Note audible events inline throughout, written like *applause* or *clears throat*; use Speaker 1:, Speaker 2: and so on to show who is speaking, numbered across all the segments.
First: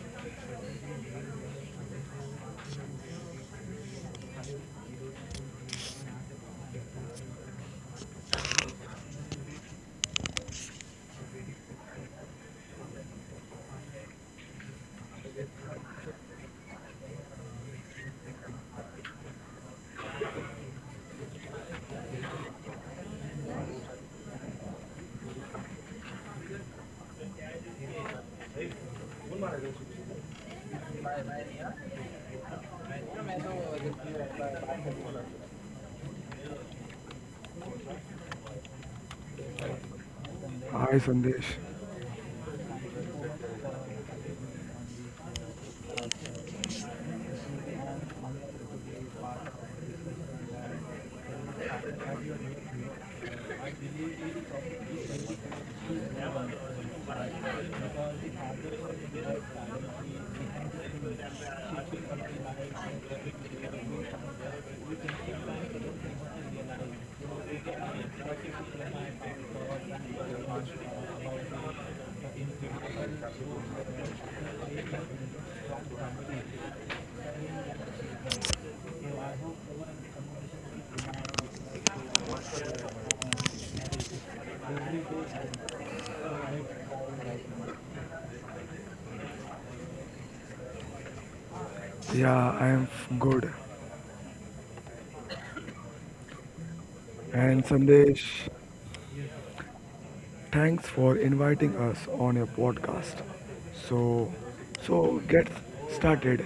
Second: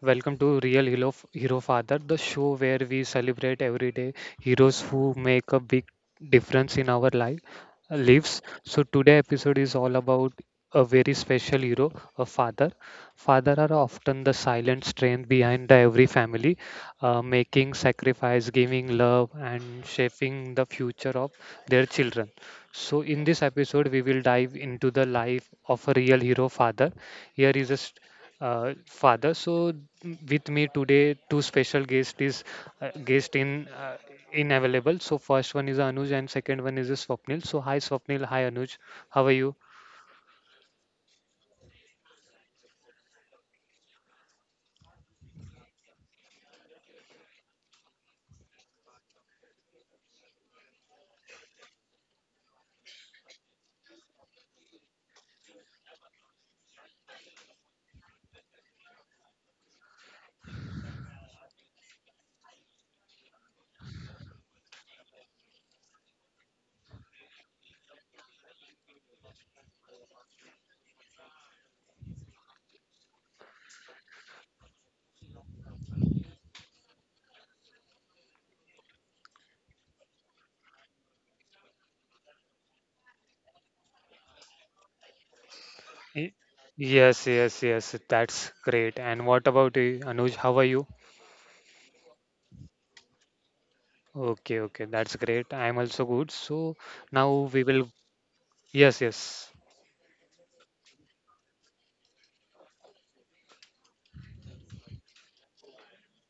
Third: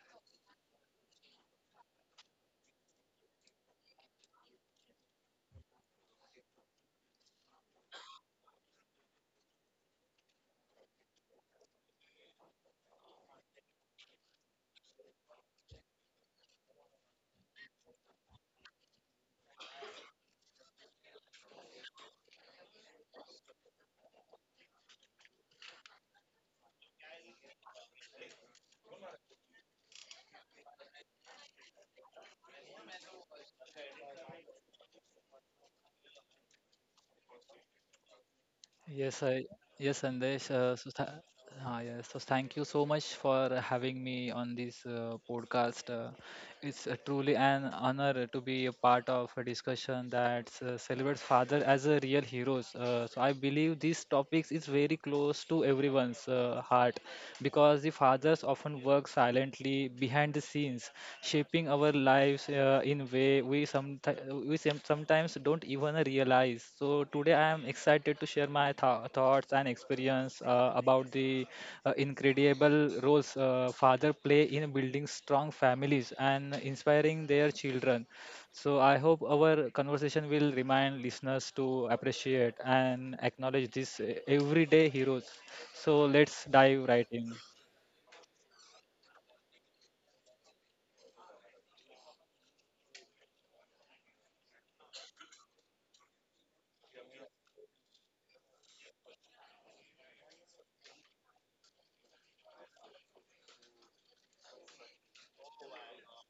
Speaker 1: Welcome to Real Hero Hero Father, the show where we celebrate everyday heroes who make a big difference in our life lives. So today episode is all about a very special hero, a father. Father are often the silent strength behind the every family, making sacrifice, giving love, and shaping the future of their children. So, in this episode, we will dive into the life of a real hero father. Here is a st- father. So, with me today, two special guest is guest in available. So, first one is Anuj, and second one is Swapnil. So, hi Swapnil, hi Anuj,
Speaker 2: Yes,
Speaker 1: how are
Speaker 2: I,
Speaker 1: you?
Speaker 2: yes, Sandesh.
Speaker 3: Hi Sandesh.
Speaker 2: Yes, so thank you so much for having me on this podcast. It's truly an honor to be a part of a discussion that celebrates father as a real heroes. So I believe these topics is very close to everyone's heart because the fathers often work silently behind the scenes, shaping our lives in way we sometimes don't even realize. So today I am excited to share my thoughts and experience about the incredible roles father play in building strong families and inspiring their children. So I hope our conversation will remind listeners to appreciate and acknowledge these everyday heroes. So
Speaker 1: Y-
Speaker 2: let's dive right
Speaker 1: Yes,
Speaker 2: in.
Speaker 1: yes, yes. That's great. And what about you, Anuj? How are you?
Speaker 3: Yeah, I am good.
Speaker 1: Okay, okay. That's great. I'm also good. So now
Speaker 3: And
Speaker 1: we will.
Speaker 3: Sandesh,
Speaker 1: Yes, yes.
Speaker 3: thanks for inviting us on your podcast. So, so get started.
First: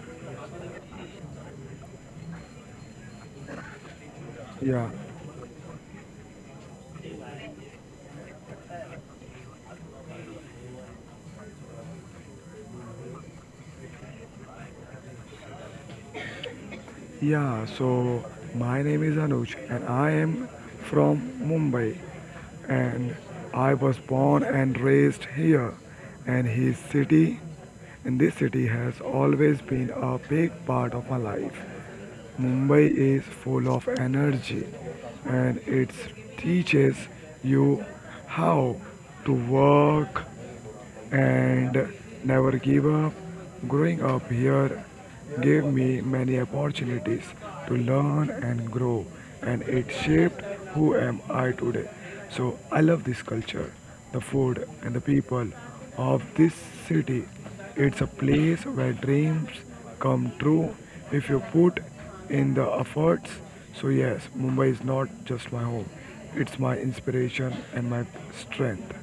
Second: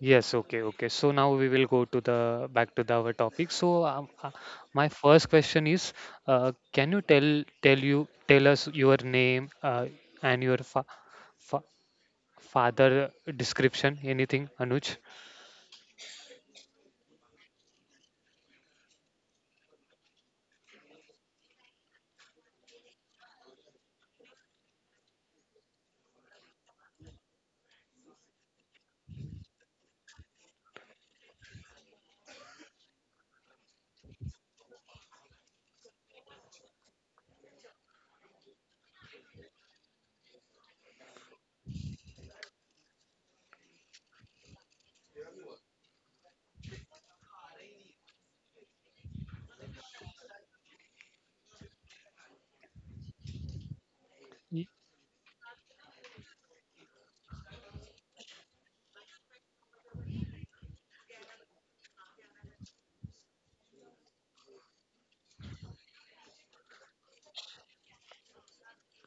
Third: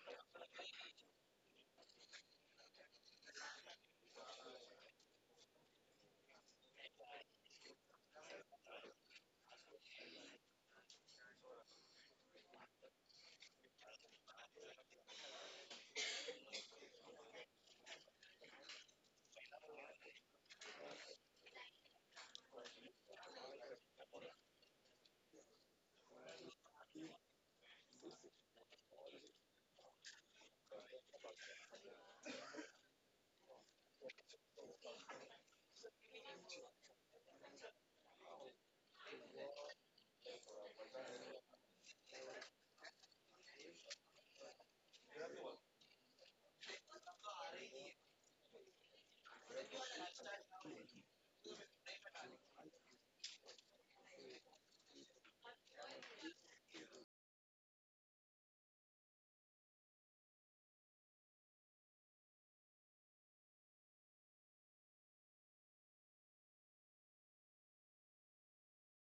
Speaker 1: Yes, okay, okay. So now we will go to the back to the, our topic. So my
Speaker 3: Yeah.
Speaker 1: first question is, can you tell us your name and your fa fa father description? Anything, Anuj?
Speaker 3: Yeah, so my name is Anuj and I am from Mumbai and I was born and raised here and his city and this city has always been a big part of my life. Mumbai is full of energy and it teaches you how to work, and never give up. Growing up here gave me many opportunities to learn and grow, and it shaped who am I today. So I love this culture, the
Speaker 1: Y-
Speaker 3: food, and the people of this city. It's a place where dreams come true if you put in the efforts. So yes, Mumbai is not just my home; it's my inspiration and my strength.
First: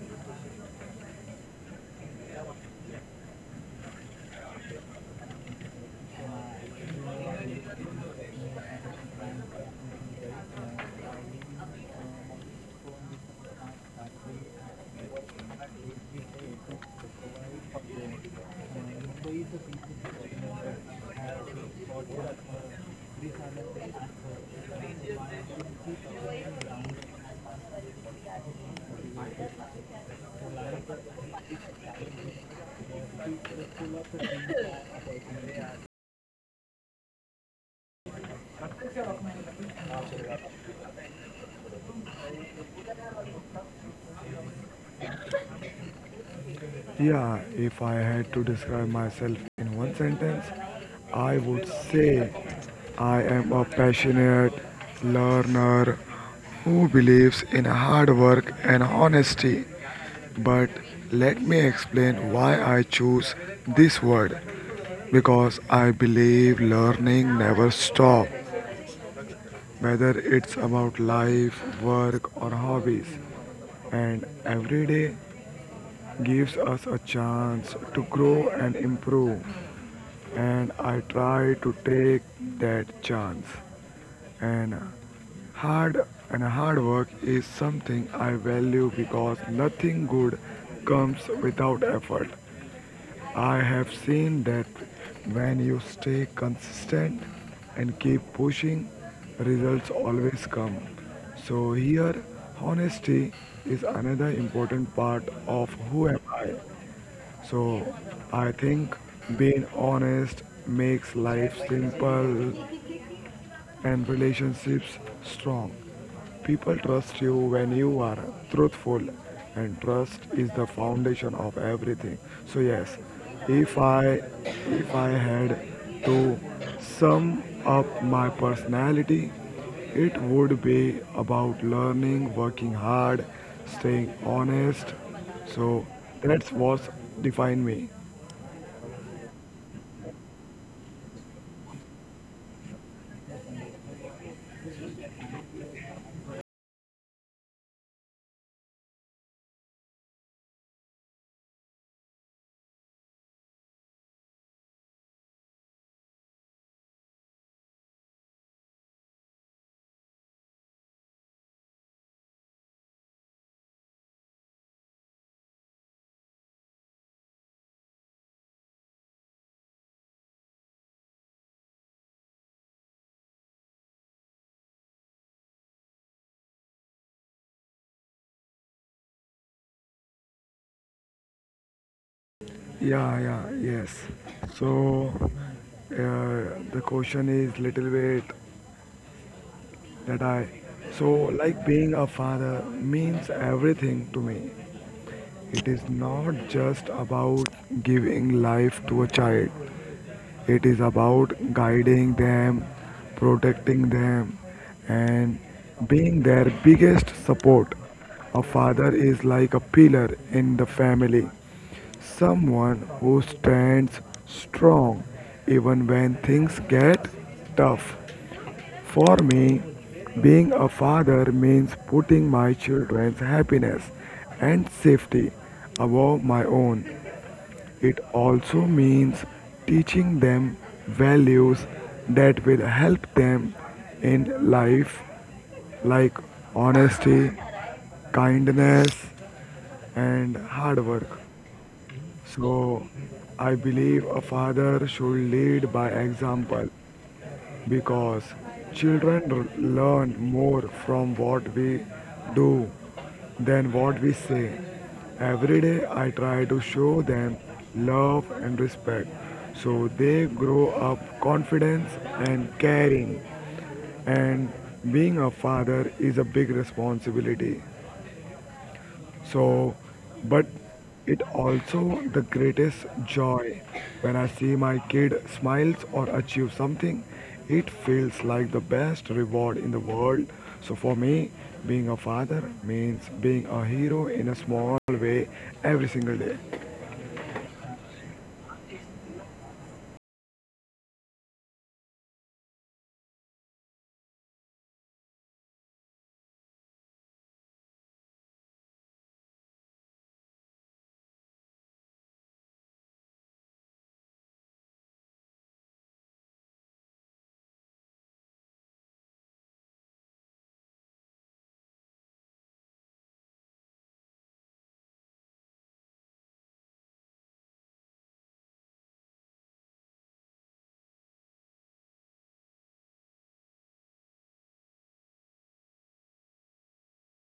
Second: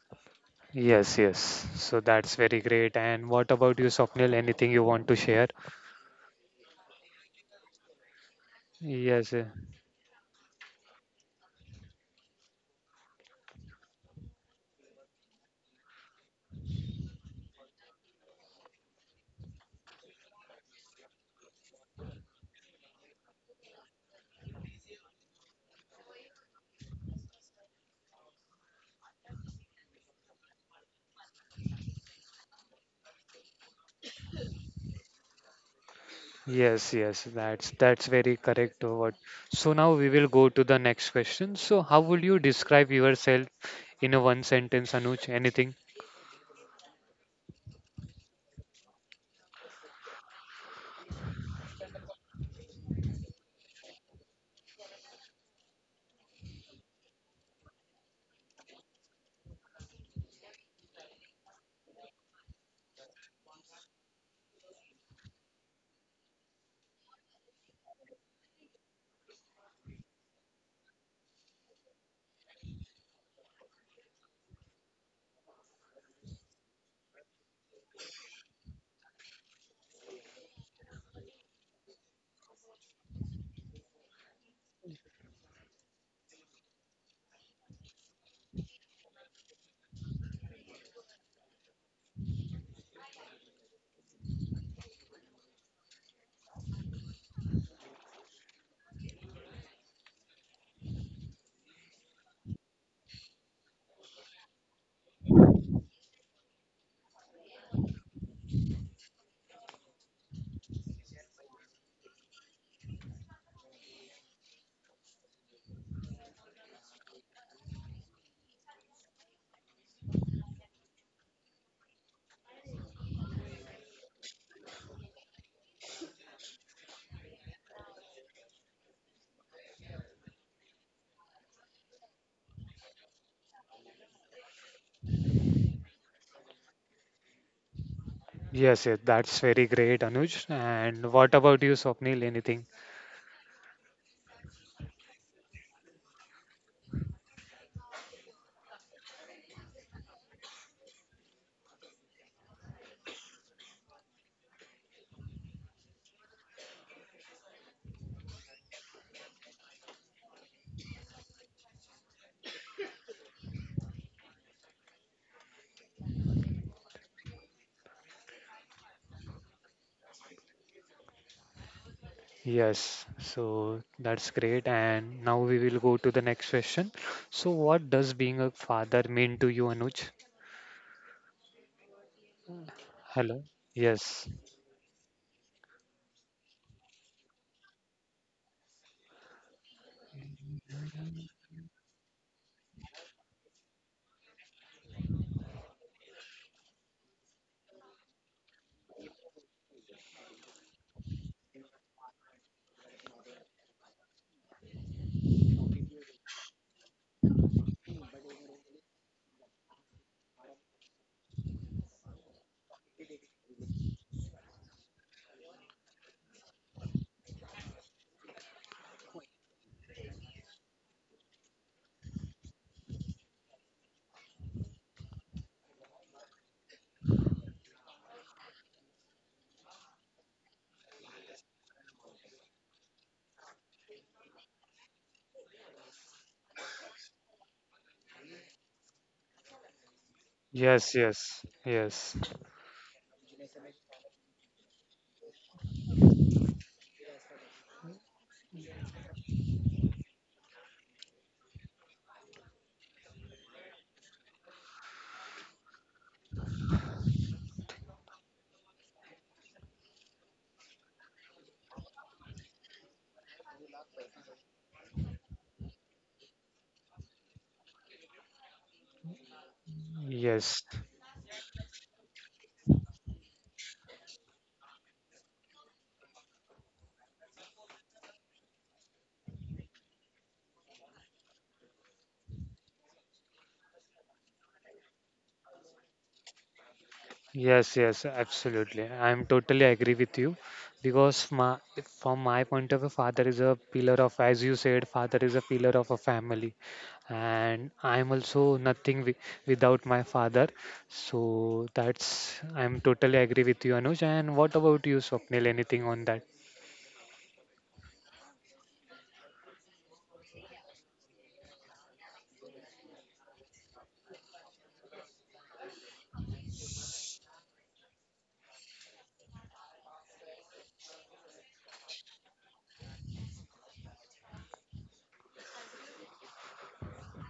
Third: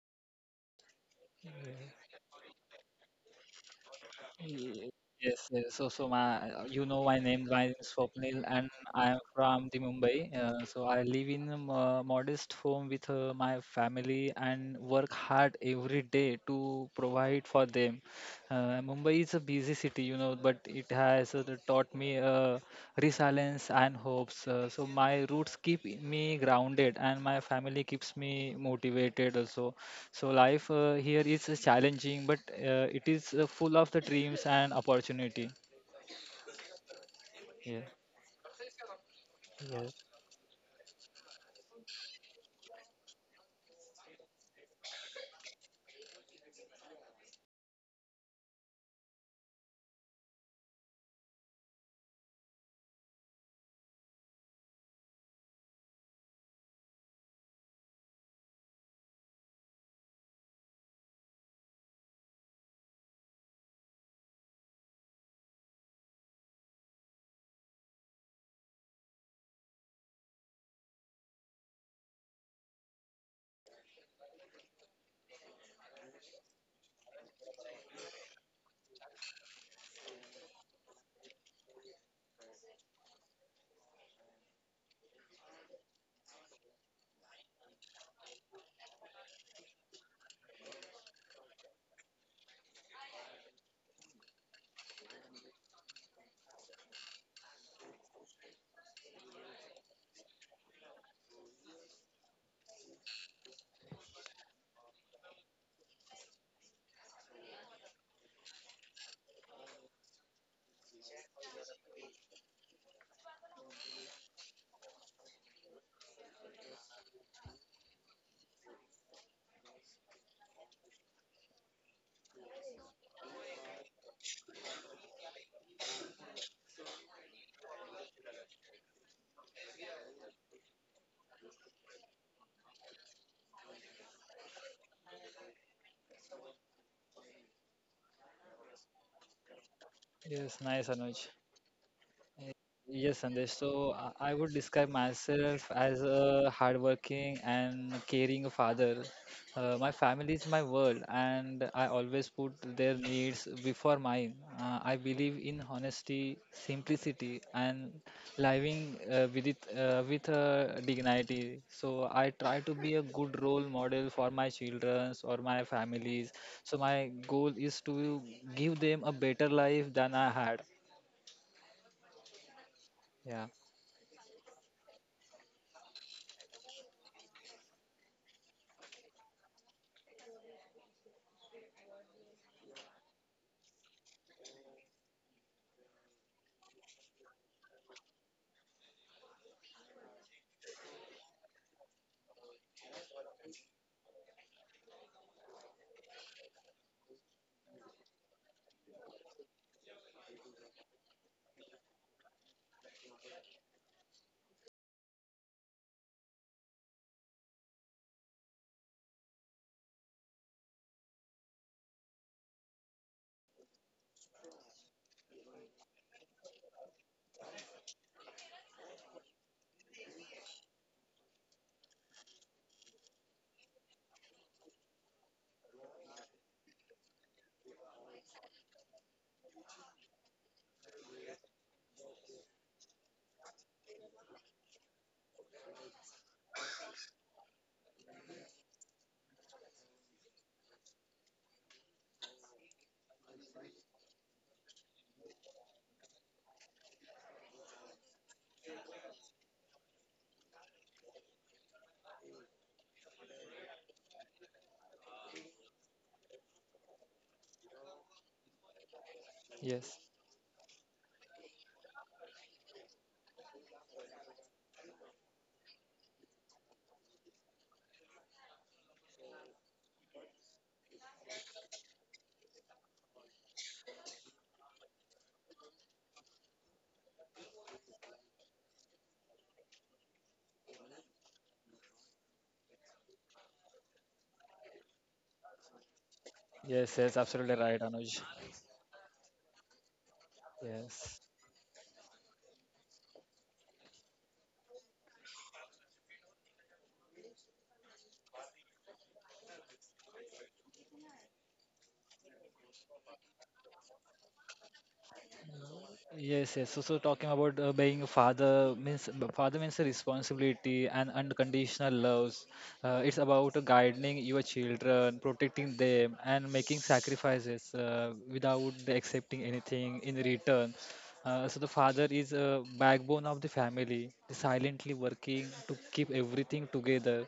Speaker 1: Yes, yes. So that's very great. And what about you, Swapnil? Anything you
Speaker 2: Ye-
Speaker 1: want to share?
Speaker 2: Yes, yes. So my, you know my name. My name is Swapnil, and I am
Speaker 1: Yes. Yeah.
Speaker 2: from the Mumbai. So I live in a modest home with my family and work hard every day to provide for them. Mumbai is a busy city, you know, but it has taught me resilience and hopes. So my roots keep me grounded, and my family keeps me motivated also. So life here is challenging, but it is full of the dreams and opportunity.
Speaker 1: Yes, yes, that's
Speaker 2: Yeah.
Speaker 1: that's very correct. What? So
Speaker 2: Yes.
Speaker 1: now we will go to the next question. So how would you describe yourself in a one sentence, Anuj? Anything?
Speaker 3: Yeah, if I had to describe myself in one sentence, I would say I am a passionate learner who believes in hard work and honesty. But let me explain why I choose this word because I believe learning never stops, whether it's about life, work, or hobbies. And every day gives us a chance to grow and improve. And I try to take that chance. And hard work is something I value because nothing good comes without effort. I have seen that when you stay consistent and keep pushing, results always come. So here honesty is another important part of who am I so I think being honest makes life simple and relationships strong. People trust you when you are truthful and trust is the foundation of everything. So yes, if I if I had to sum up my personality, it would be about learning, working hard, staying honest. So that's what define me.
Speaker 1: Yes, yes, that's very great, Anuj.
Speaker 2: Yes, nice,
Speaker 1: And
Speaker 2: Anuj.
Speaker 1: what about you, Swapnil?
Speaker 2: Eh,
Speaker 1: Anything?
Speaker 2: Yes, Sandesh. So I would describe myself as a hardworking and caring father. My family is my world, and I always put their needs before mine. I believe in honesty, simplicity, and living with dignity. So I try to be a good role model for my children or my families. So my goal is to give them a better life than I had.
Speaker 1: Yes,
Speaker 2: Yeah.
Speaker 1: so that's great. And now we will go to the next question. So what does being a father mean to you, Anuj? Hello.
Speaker 3: Yeah, yes.
Speaker 1: Yes.
Speaker 3: So the question is little bit that I so like being a father means everything to me. It is not just about giving life to a child. It is about guiding them, protecting them, and being their biggest support. A father is like a pillar in the family, someone who stands strong even when things get tough. For me, being a father means putting my children's happiness and safety above my own. It also means teaching them values that will help them in life, like honesty, kindness, and hard
Speaker 1: Yes,
Speaker 3: work.
Speaker 1: yes, yes,
Speaker 3: So, I believe a father should lead by example because children learn more from what we do than what we say. Every day I try to show them love and respect so
Speaker 2: Yes.
Speaker 3: they grow up confident and caring and being a father is a big responsibility. So, but
Speaker 1: yes.
Speaker 3: it also the greatest joy when I see my kid smiles or achieve something. It feels like the best reward in the world. So for me, being a father means being a hero in a small way every single day.
Speaker 2: Yes, yes, absolutely
Speaker 1: Yes,
Speaker 2: right,
Speaker 1: yes,
Speaker 2: Anuj.
Speaker 1: absolutely. I'm totally agree with you
Speaker 2: Yes.
Speaker 1: because from my point of view, father is a pillar of, as you said, father is a pillar of a family, and I'm also nothing wi without my father. So that's I'm totally agree with you, Anuj. And what about you, Swapnil? Anything on that?
Speaker 2: Yes, yes. So talking about being a father means a responsibility and unconditional loves. It's about guiding your children, protecting them, and making sacrifices without accepting anything in return. So the father is a backbone of the family, silently working to keep everything together.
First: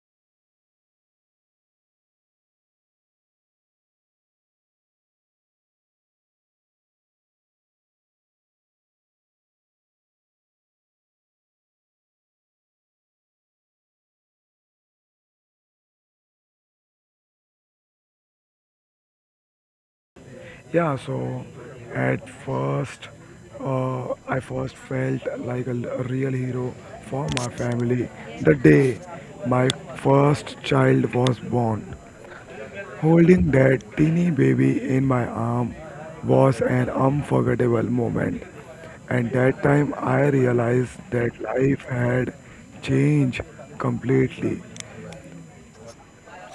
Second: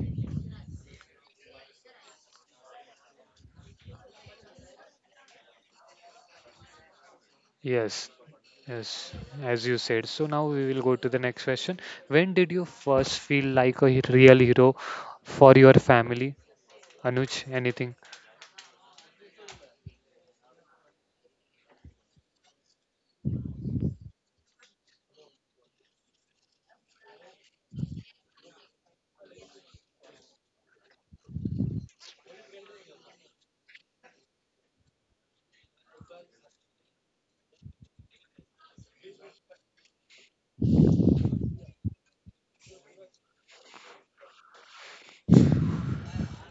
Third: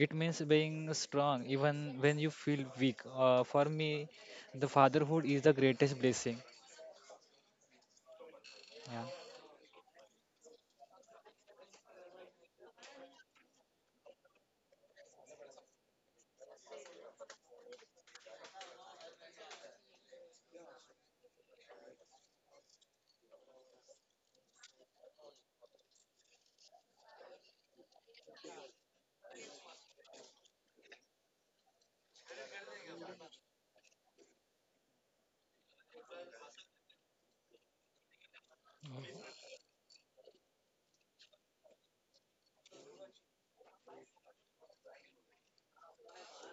Speaker 2: It means being strong even when you feel weak. For me, the fatherhood is the greatest blessing.
Speaker 1: Yes,
Speaker 2: Yeah.
Speaker 1: yes, as you said. So now we will go to the next question. When did you first feel like a real hero for your family, Anuj? Anything?
Speaker 3: Yeah. So, at first, I first felt like a real hero for my family the day my first child was born. Holding that teeny baby in my arm was an unforgettable moment. And that time I realized that life had changed completely.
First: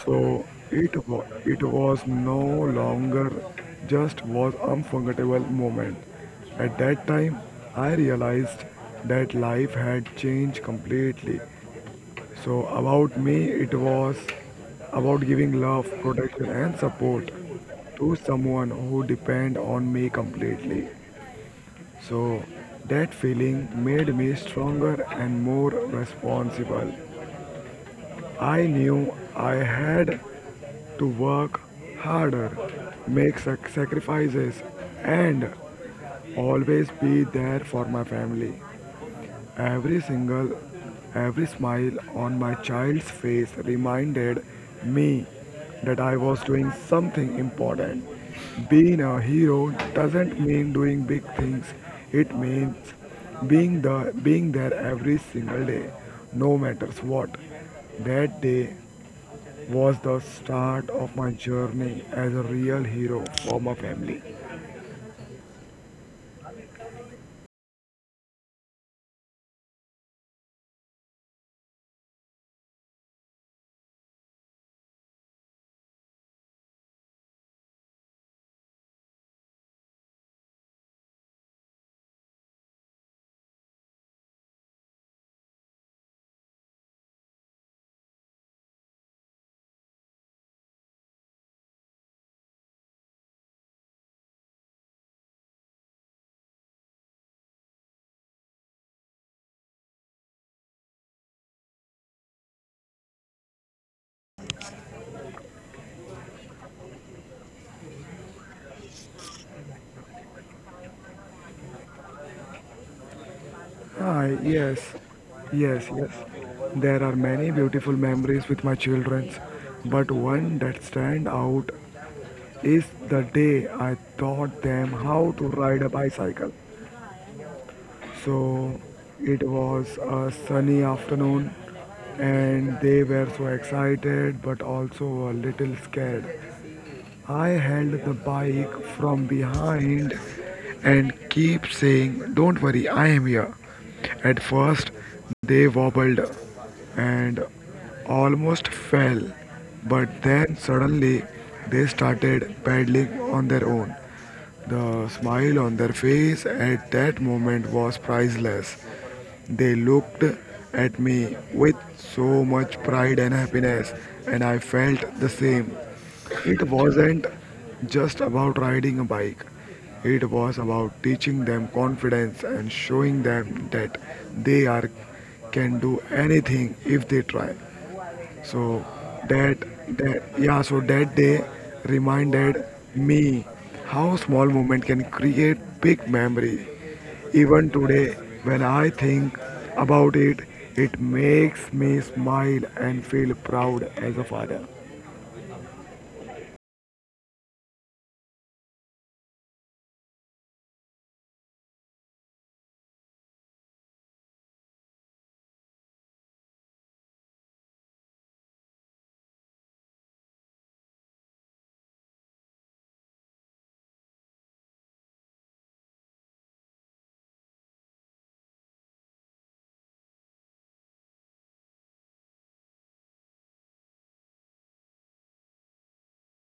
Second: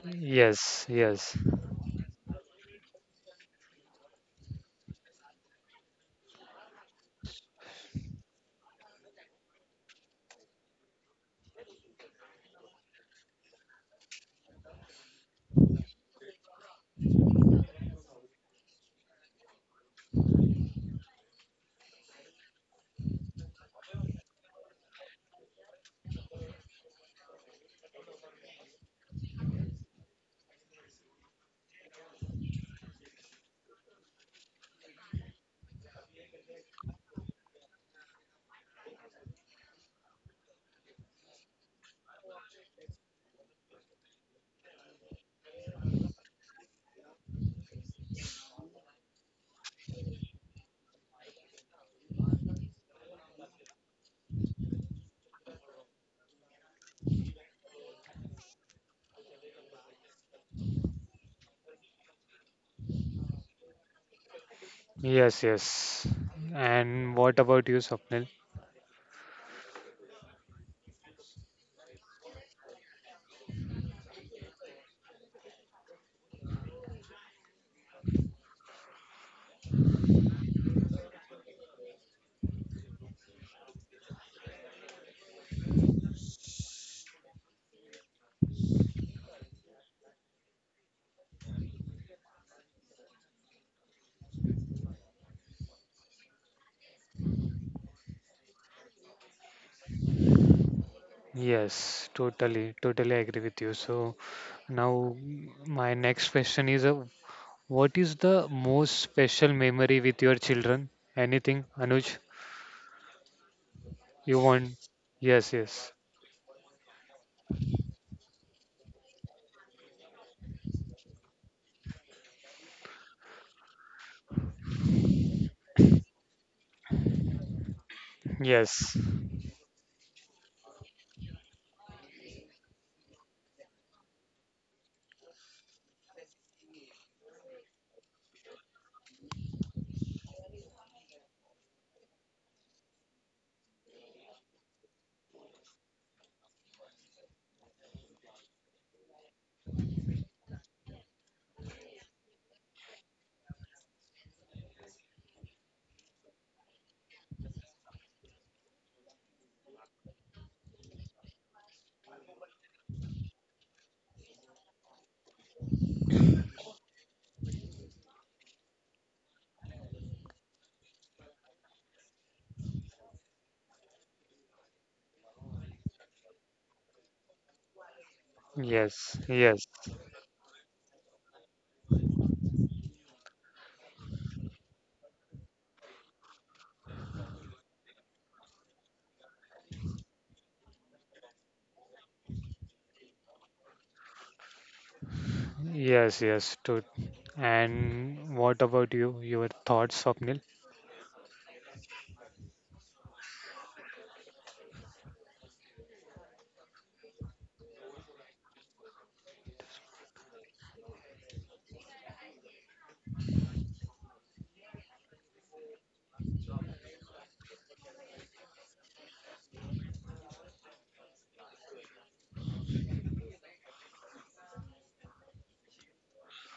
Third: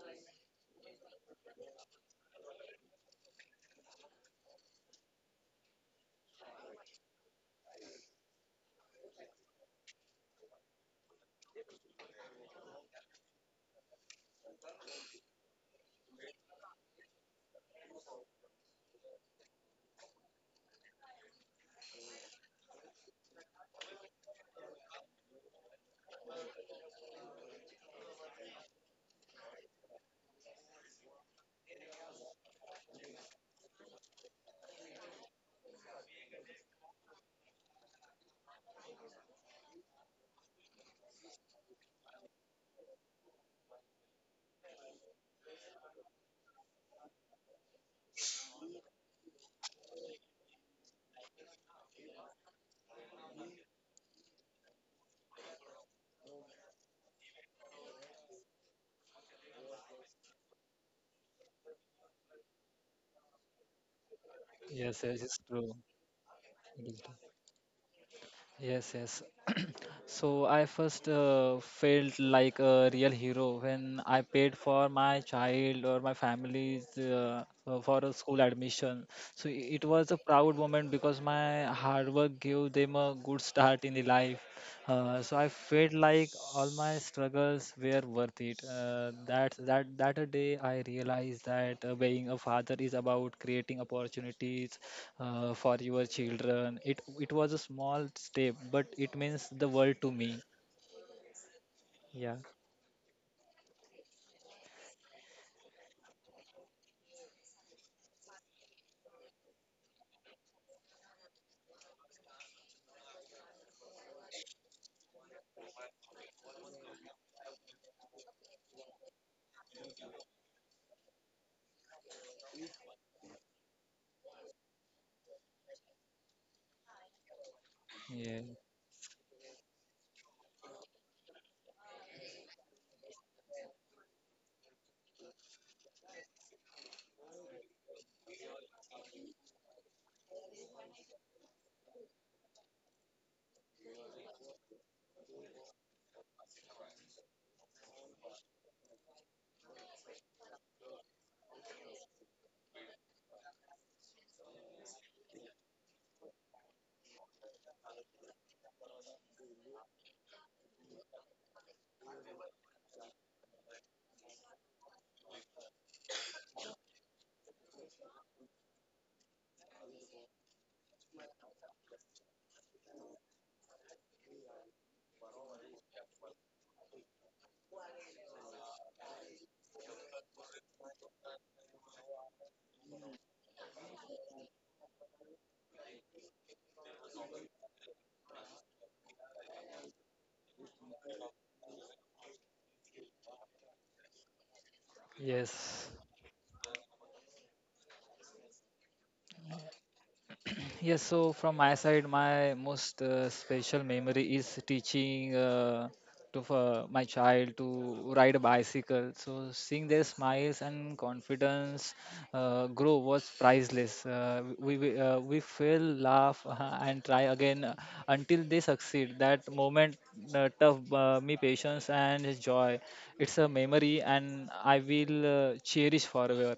Speaker 3: So
Speaker 1: Yes, yes,
Speaker 3: it was no longer just was unforgettable moment. At that time I realized that life had changed completely. So, about me, it was about giving love, protection, and support to someone who depend on me completely. So, that feeling made me stronger and more responsible. I knew I had to work harder, make sacrifices, and always be there for my family. Every single, every smile on my child's face reminded me that I was doing something important. Being a hero doesn't mean doing big things. It means being there every single day, no matters what. That day was the start of my journey as a real hero for my family.
Speaker 2: Yes, yes, it's
Speaker 1: yes, yes.
Speaker 2: true. It is
Speaker 1: And what about you, Swapnil?
Speaker 2: Yes, yes. *clears throat* So I first felt like a real hero when I paid for my child or my family's for a school admission. So it was a proud moment because my hard work gave them a good start in the life. So I felt like all my struggles were worth it. That a day I realized that being a father is about creating opportunities for your children. It was a small step, but it means the world to me.
Speaker 1: Yes,
Speaker 2: Yeah.
Speaker 1: totally, totally agree with you. So now my next question is, what is the most special memory with your children? Anything, Anuj,
Speaker 3: Ah,
Speaker 1: you want?
Speaker 3: yes,
Speaker 1: Yes, yes,
Speaker 3: yes. There are many beautiful memories with my children, but one that stand out is the day I taught them how to ride a bicycle.
Speaker 2: Yeah.
Speaker 3: So
Speaker 1: yes,
Speaker 3: it was a sunny afternoon and they were so excited but also a little scared. I held the bike from behind and keep saying, "Don't worry, I am here." At first, they wobbled and almost fell, but then suddenly they started paddling on their own. The smile on their face at that moment was priceless. They looked at me with so much pride and happiness, and I felt the same. It wasn't just about riding a bike, it was about teaching them confidence and showing them that they are, can do anything if they try. So
Speaker 1: yes,
Speaker 3: that
Speaker 1: yes,
Speaker 3: that day reminded me how small moment can create big memory. Even today, when I think about it, it makes me smile and feel proud as a father.
Speaker 2: Yes.
Speaker 1: yes, yes. And what about you? Your thoughts, Swapnil?
Speaker 2: Yes, so from my side, my most special memory is teaching to for my child to ride a bicycle. So seeing their smiles and confidence grow was priceless. We fail, laugh, *laughs* and try again until they succeed. That moment tough me patience and joy. It's a memory, and I will cherish forever.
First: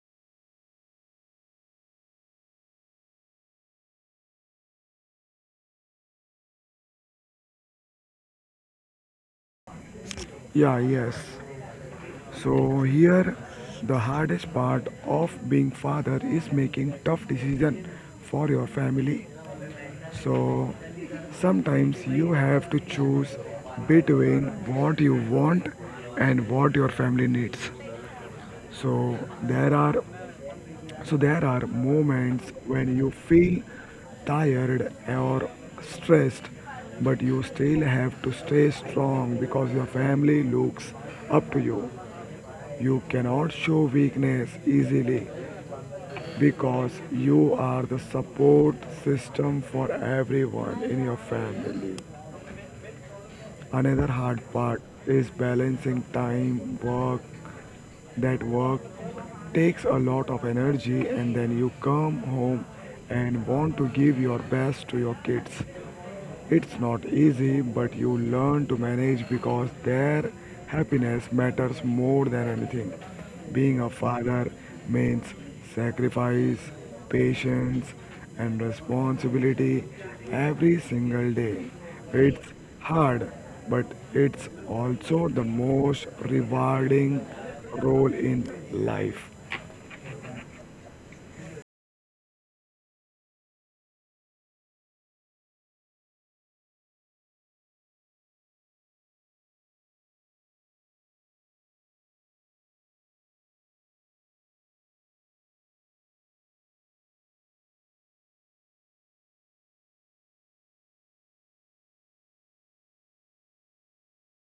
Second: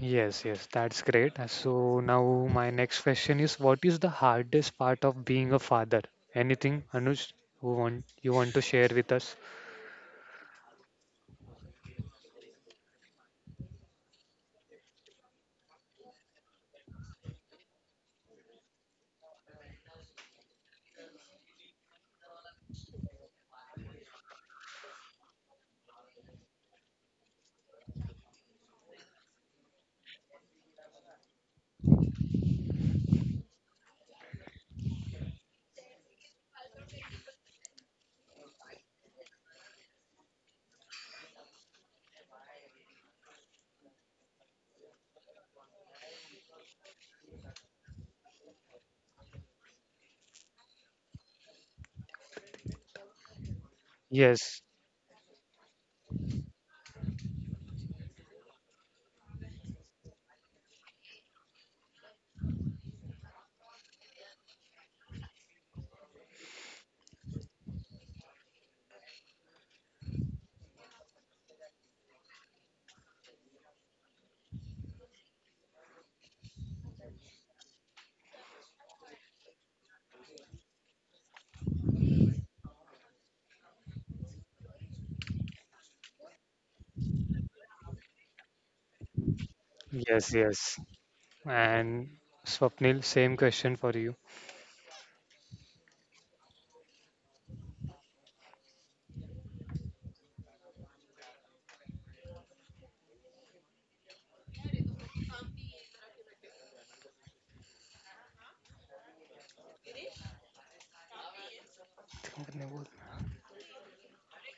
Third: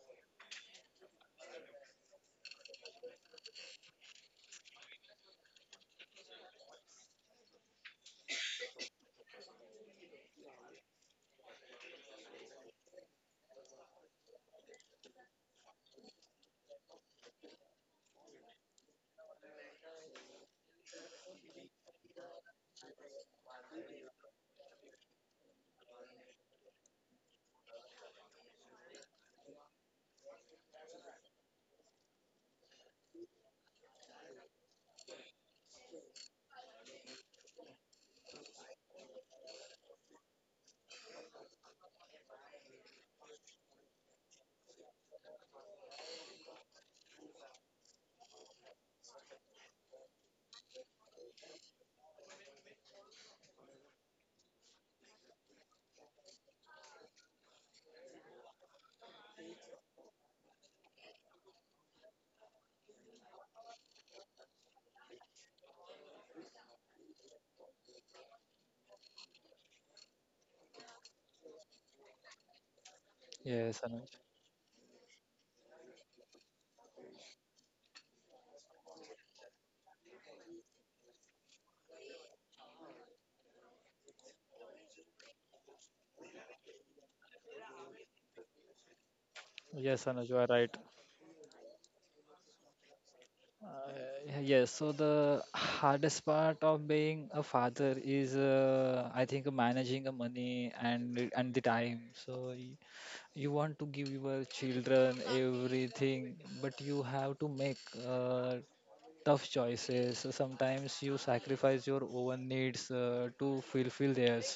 Speaker 1: Yes, yes, that's great. So now my next question is, what is the hardest part of being a father? Anything, Anuj, who want you want to share with us?
Speaker 3: Yeah, yes. So here, the hardest part of being father is making tough decision for your family. So sometimes you have to choose between what you want and what your family needs. So there are so there are moments when you feel tired or stressed but you still have to stay strong because your family looks up to you. You cannot show weakness easily because you are the support system for everyone in your family. Another hard
Speaker 1: Yes,
Speaker 3: part is balancing time, work. That work takes a lot of energy, and then you come home and want to give your best to your kids. It's not easy, but you learn to manage because their happiness matters more than anything.
Speaker 2: Yes,
Speaker 3: Being a
Speaker 2: Anuj.
Speaker 3: father means sacrifice, patience, and responsibility every single day. It's hard, but it's also the most rewarding role in life.
Speaker 2: Yes, Anuj,
Speaker 1: yes,
Speaker 2: you are right.
Speaker 1: yes. And Swapnil, same question for you.
Speaker 2: Yes, so the hardest part of being a father is, I think, managing the money and the time. So you want to give your children everything, but you have to make uh, tough choices. So sometimes you sacrifice your own needs to fulfill theirs.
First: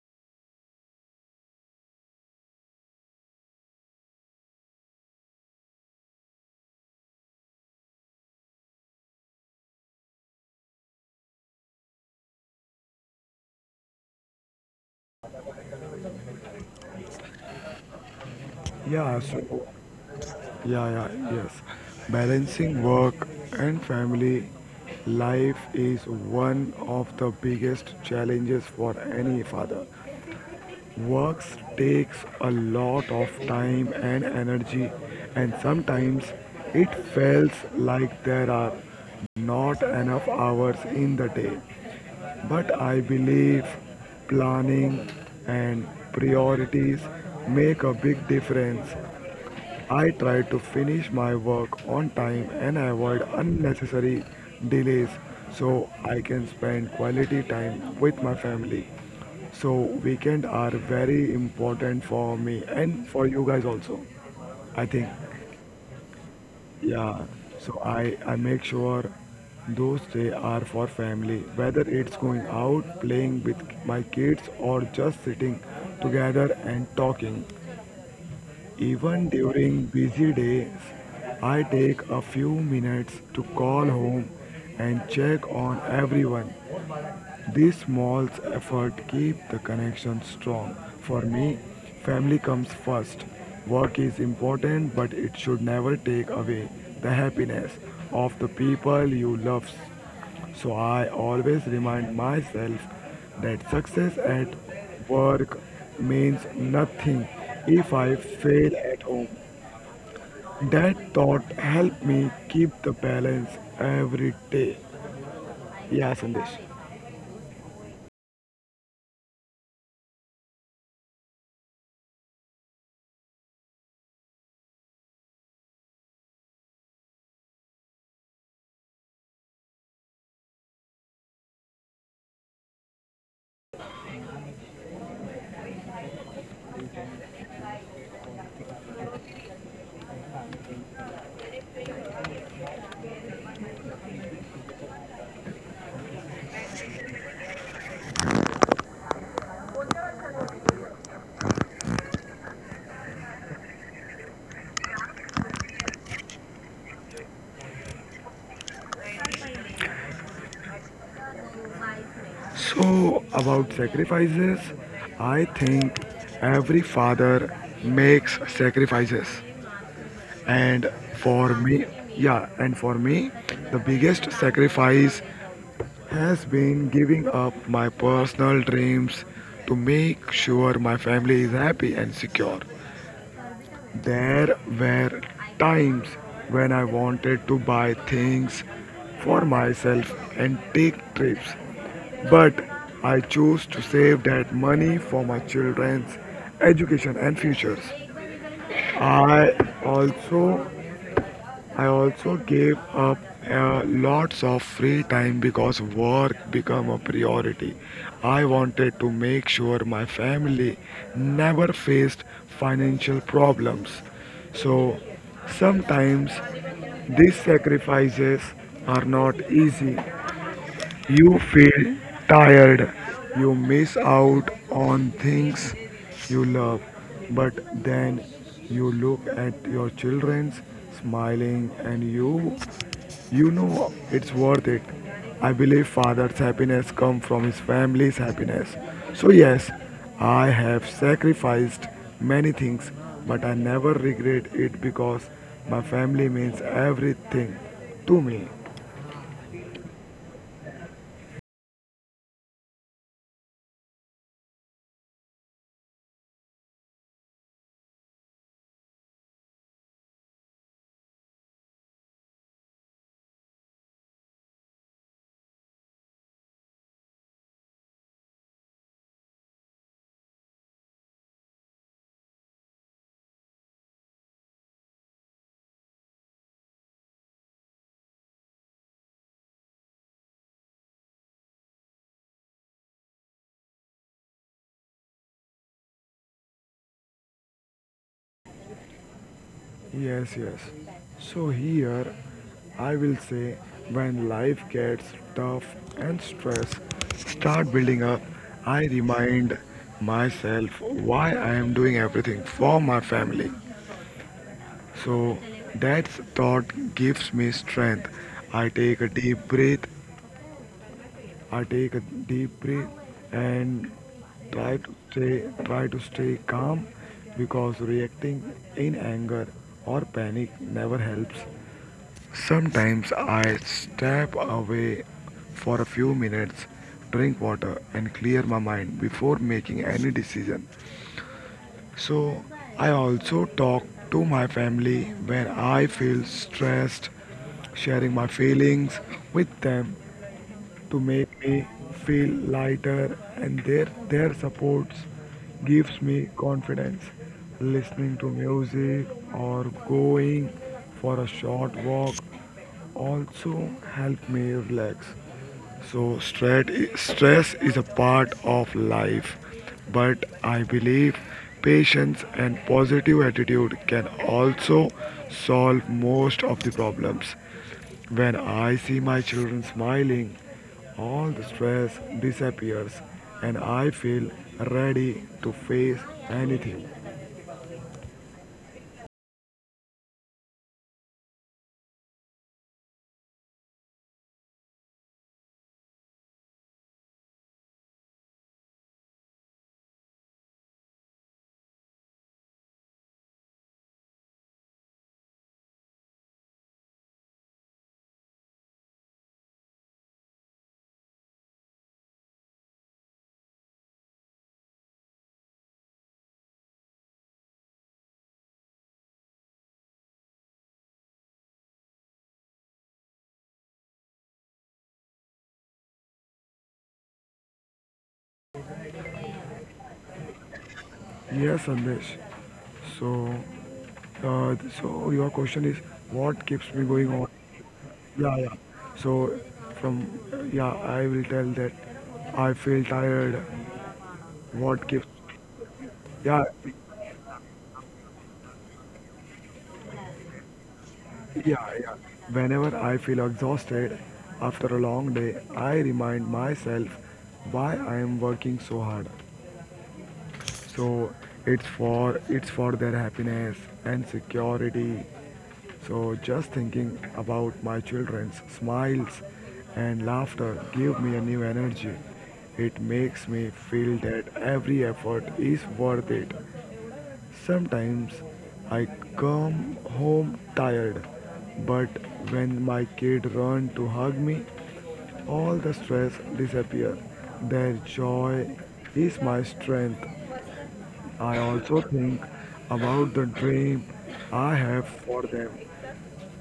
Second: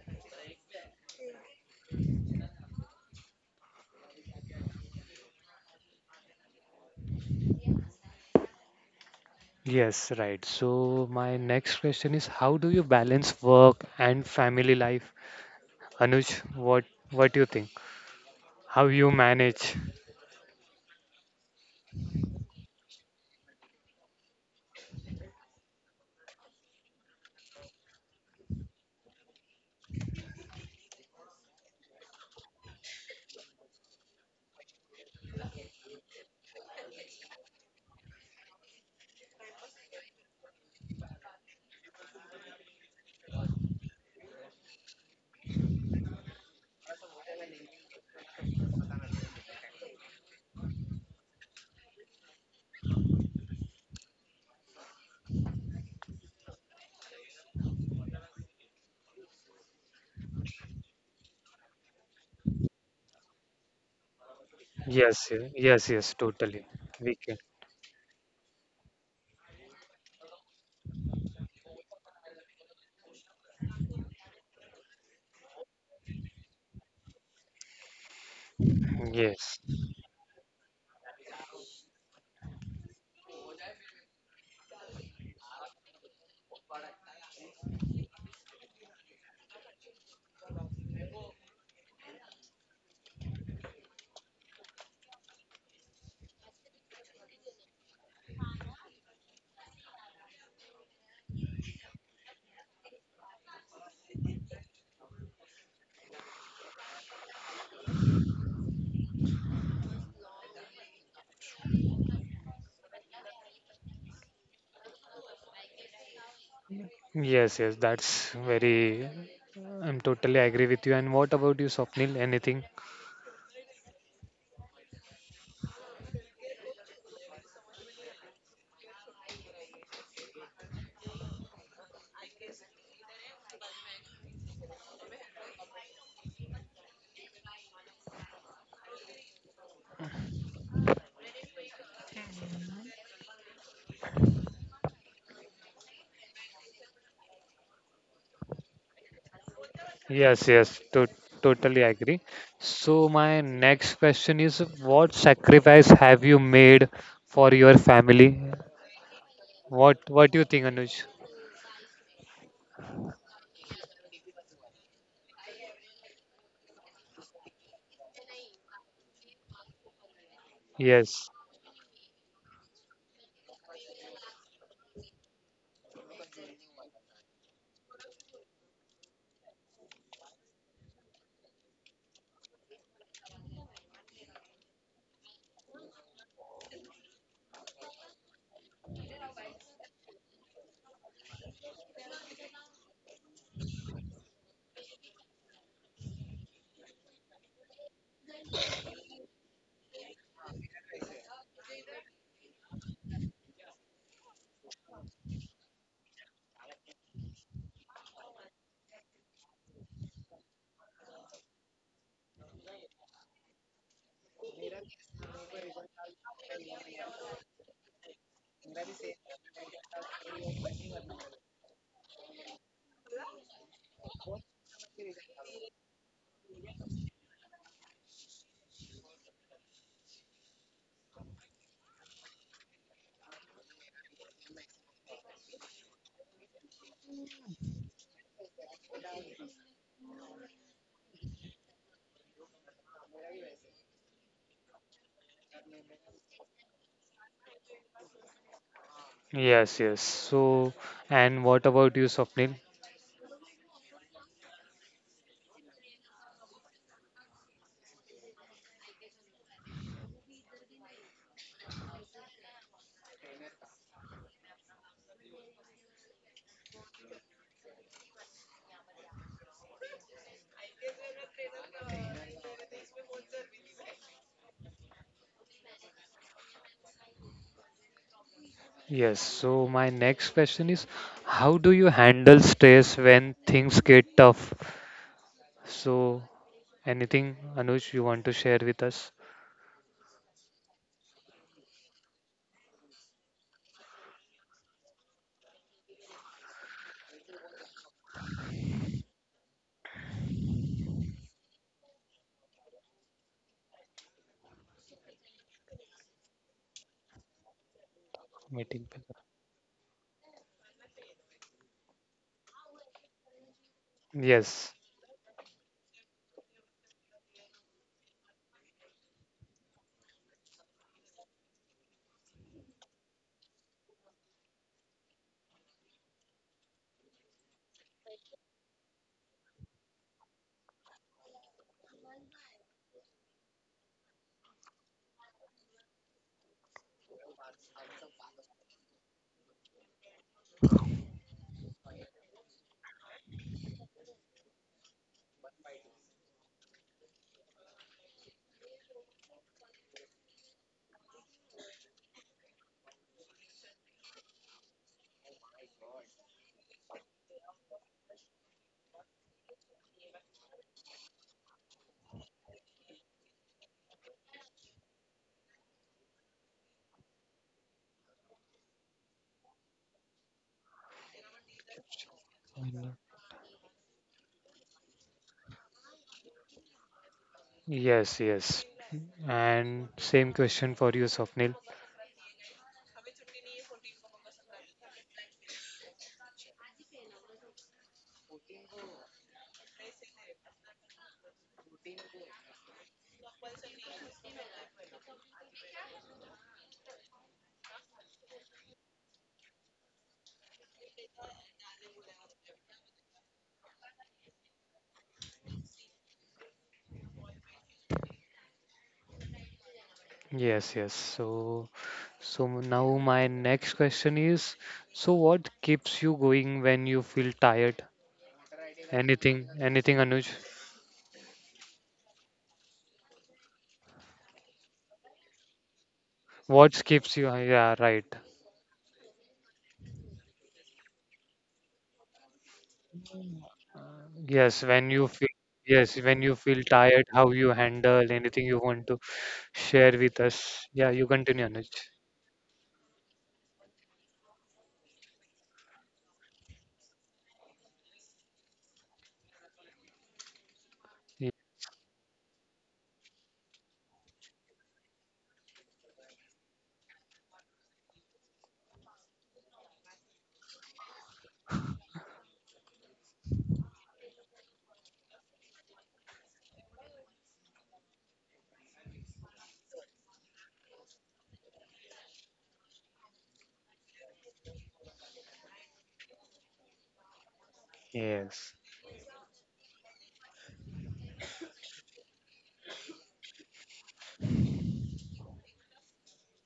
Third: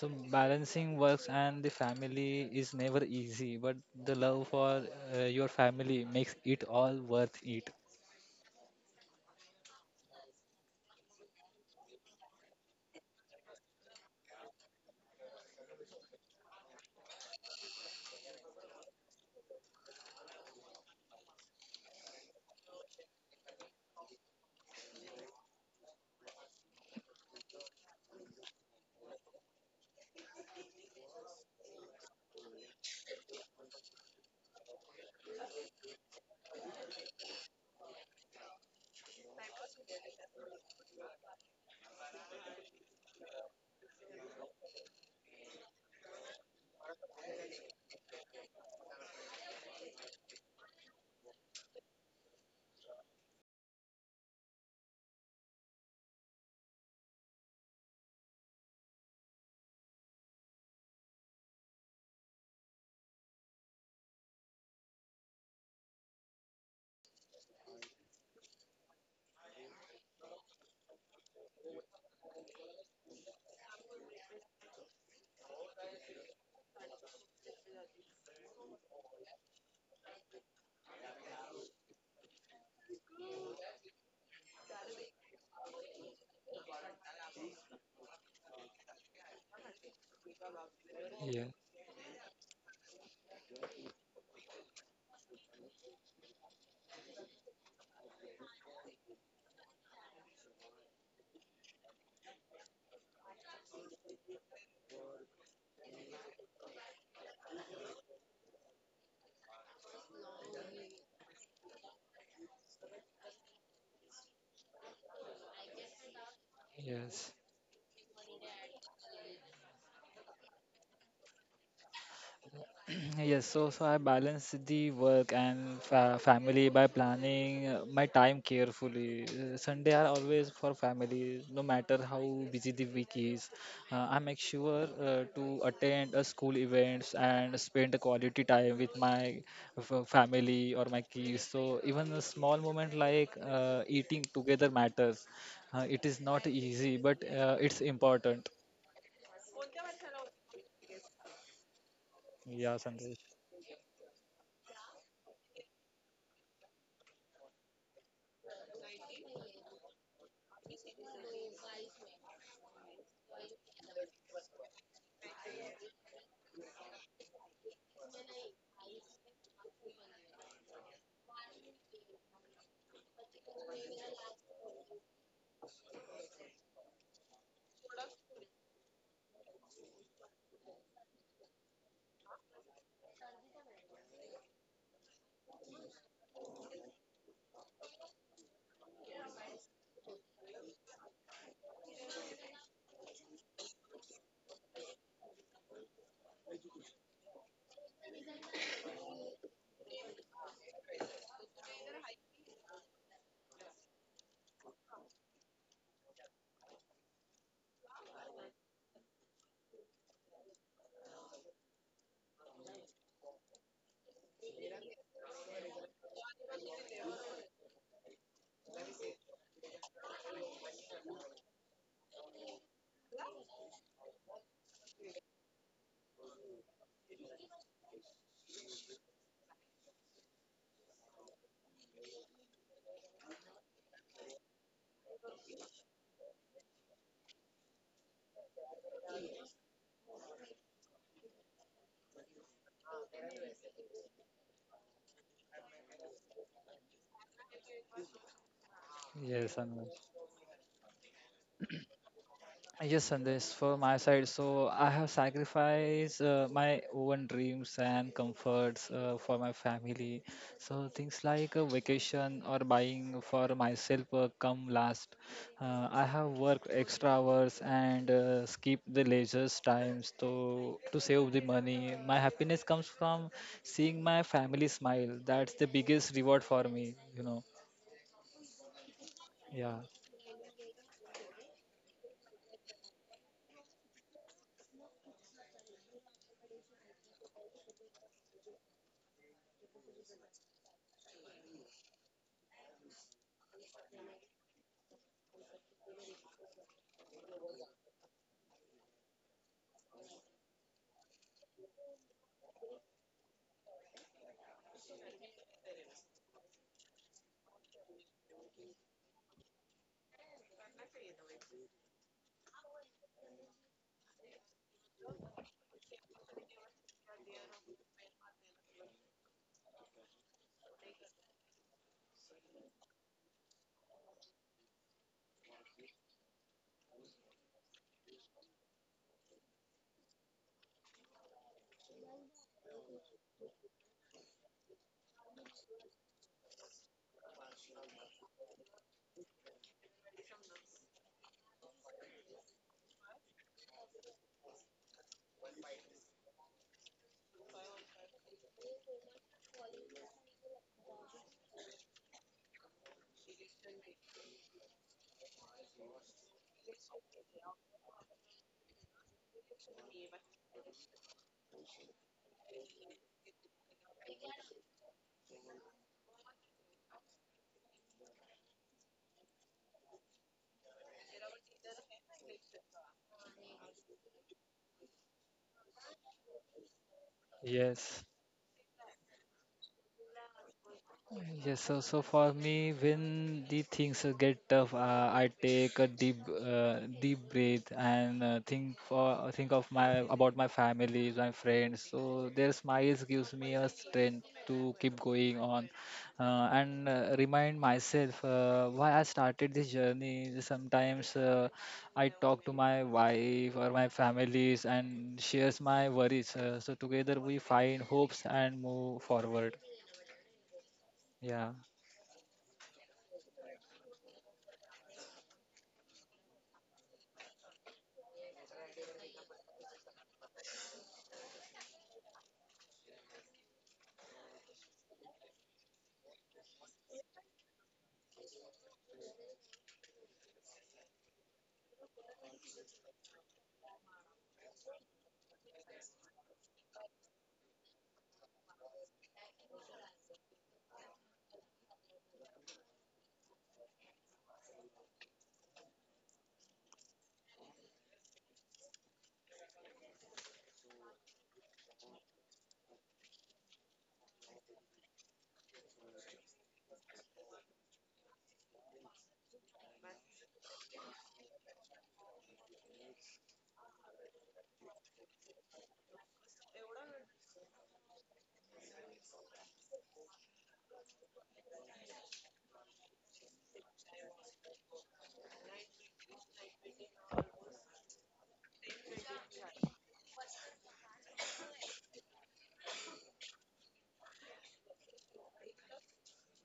Speaker 2: So balancing works and the family is never easy, but the love for your family makes it all worth it.
Speaker 1: Yes, right. So my next question is, how do you balance work and family life? Anuj, what do you think? How you
Speaker 3: Yeah, so
Speaker 1: manage?
Speaker 3: Yeah, yeah, yes. Balancing work and family life is one of the biggest challenges for any father. Work takes a lot of time and energy, and sometimes it feels like there are not enough hours in the day. But I believe planning and priorities make a big difference. I try to finish my work on time and avoid unnecessary delays so I can spend quality time with my family. So weekend are very important for me and for you guys also. I think
Speaker 1: Yes, yes, yes, yes, totally. We
Speaker 3: yeah.
Speaker 1: can.
Speaker 3: So I make sure those day are for family whether it's going out playing with my kids or just sitting together and talking even
Speaker 1: Yes.
Speaker 3: during busy days, I take a few minutes to call home and check on everyone. These small efforts keep the connection strong. For
Speaker 2: Yeah.
Speaker 3: me, family comes first. Work is important, but it should never take away the happiness of the people you love. So I always remind myself that success at work means nothing if I fail at home. That thought helped me keep the balance every day. Yeah, Sandesh.
Speaker 2: Yes.
Speaker 1: Yes, yes, that's very. I'm totally agree with you. And what about you, Swapnil? Anything?
Speaker 2: Yes, so so I balance the work and fa family by planning my time carefully. Sunday are always for family, no matter how busy the week is. I make sure to attend school events and spend the quality time with my family or my kids. So even a small moment like eating together matters. It is not easy, but it's important.
Speaker 1: Yes, yes, to totally agree.
Speaker 2: Yeah,
Speaker 1: So
Speaker 2: Sandesh.
Speaker 1: my next question is, what sacrifice have you made for your family? What do you think, Anuj?
Speaker 3: So, about sacrifices, I think every father makes sacrifices. And
Speaker 1: Yes,
Speaker 3: for me, yeah, and for me, the biggest sacrifice has been giving up my personal dreams to make sure my family is happy and secure. There were times when I wanted to buy things for myself and take trips but I choose to save that money for my children's education and futures. I also I also gave up lots of free time because work became a priority. I wanted to make sure my family never faced financial problems. So sometimes these sacrifices are not easy you feel tired. You miss out on things you love. But then you look at your children's smiling and you know it's worth it. I believe father's happiness comes from his family's happiness. So yes, I have sacrificed many things, but I never regret it because my family means everything to me.
Speaker 2: Yes,
Speaker 1: yes, yes.
Speaker 2: Sandesh.
Speaker 1: So, and what about you, Swapnil?
Speaker 2: Yes, Sandesh, for my side, so I have sacrificed my own dreams and comforts for my family. So things like a vacation or buying for myself come last. I have worked extra hours and skip the leisure times to save the money. My happiness comes from seeing my family smile. That's the biggest reward for me, you know.
Speaker 1: Yes. So
Speaker 2: Yeah.
Speaker 1: my next question is, how do you handle stress when things get tough? So, anything, Anuj, you want to share with us?
Speaker 3: Yes, yes. So here I will say when life gets tough and stress start building up, I remind myself why I am doing everything for my family. So that thought gives me strength. I
Speaker 1: Meeting
Speaker 3: take a
Speaker 1: people.
Speaker 3: deep breath. I take a deep breath and
Speaker 1: Yes.
Speaker 3: try to stay calm because reacting in anger or panic never helps. Sometimes I step away for a few minutes, drink water, and clear my mind before making any decision. So, I also talk to my family when I feel stressed, sharing my feelings with them to make me feel lighter, and their support gives me confidence. Listening to music or going for a short walk also help me relax. So stress is a part of life, but I believe patience and positive attitude can also solve most of the problems. When I see my children smiling, all the stress disappears
Speaker 1: Mm,
Speaker 3: and I feel ready to face anything.
Speaker 2: Yes.
Speaker 1: yes, yes. And same question for you, Swapnil.
Speaker 2: Yes, so so for me, when the things get tough, I take a deep breath and think of my about my family, my friends. So their smiles gives me a strength to keep going on, and remind myself why I started this journey. Sometimes I talk to my wife or my families and shares my worries. So together we find hopes and move forward.
Speaker 1: Yes, yes.
Speaker 2: Yeah.
Speaker 1: So now my next question is, so what keeps you going when you feel tired? Anything, Anuj?
Speaker 3: Yes, Sandesh. So, so your question is what keeps
Speaker 1: What
Speaker 3: me
Speaker 1: keeps
Speaker 3: going on?
Speaker 1: you? Yeah, right.
Speaker 3: Yeah. So, from yeah, I will tell that I feel tired.
Speaker 1: Yes, when
Speaker 3: What
Speaker 1: you
Speaker 3: gives?
Speaker 1: feel, yes, when you
Speaker 3: Yeah,
Speaker 1: feel tired, how you handle anything you want to share with us? Yeah, you continue, Anuj.
Speaker 3: yeah. Whenever I feel exhausted after a long day, I remind myself why I am working so hard. So it's for their happiness and security. So just thinking about my children's smiles and laughter give me a new energy. It makes me feel that every effort is worth it. Sometimes I come home tired, but when my kid run to hug me, all the stress disappears. Their
Speaker 1: Yes.
Speaker 3: joy is my strength. I also think about the dream I have for them,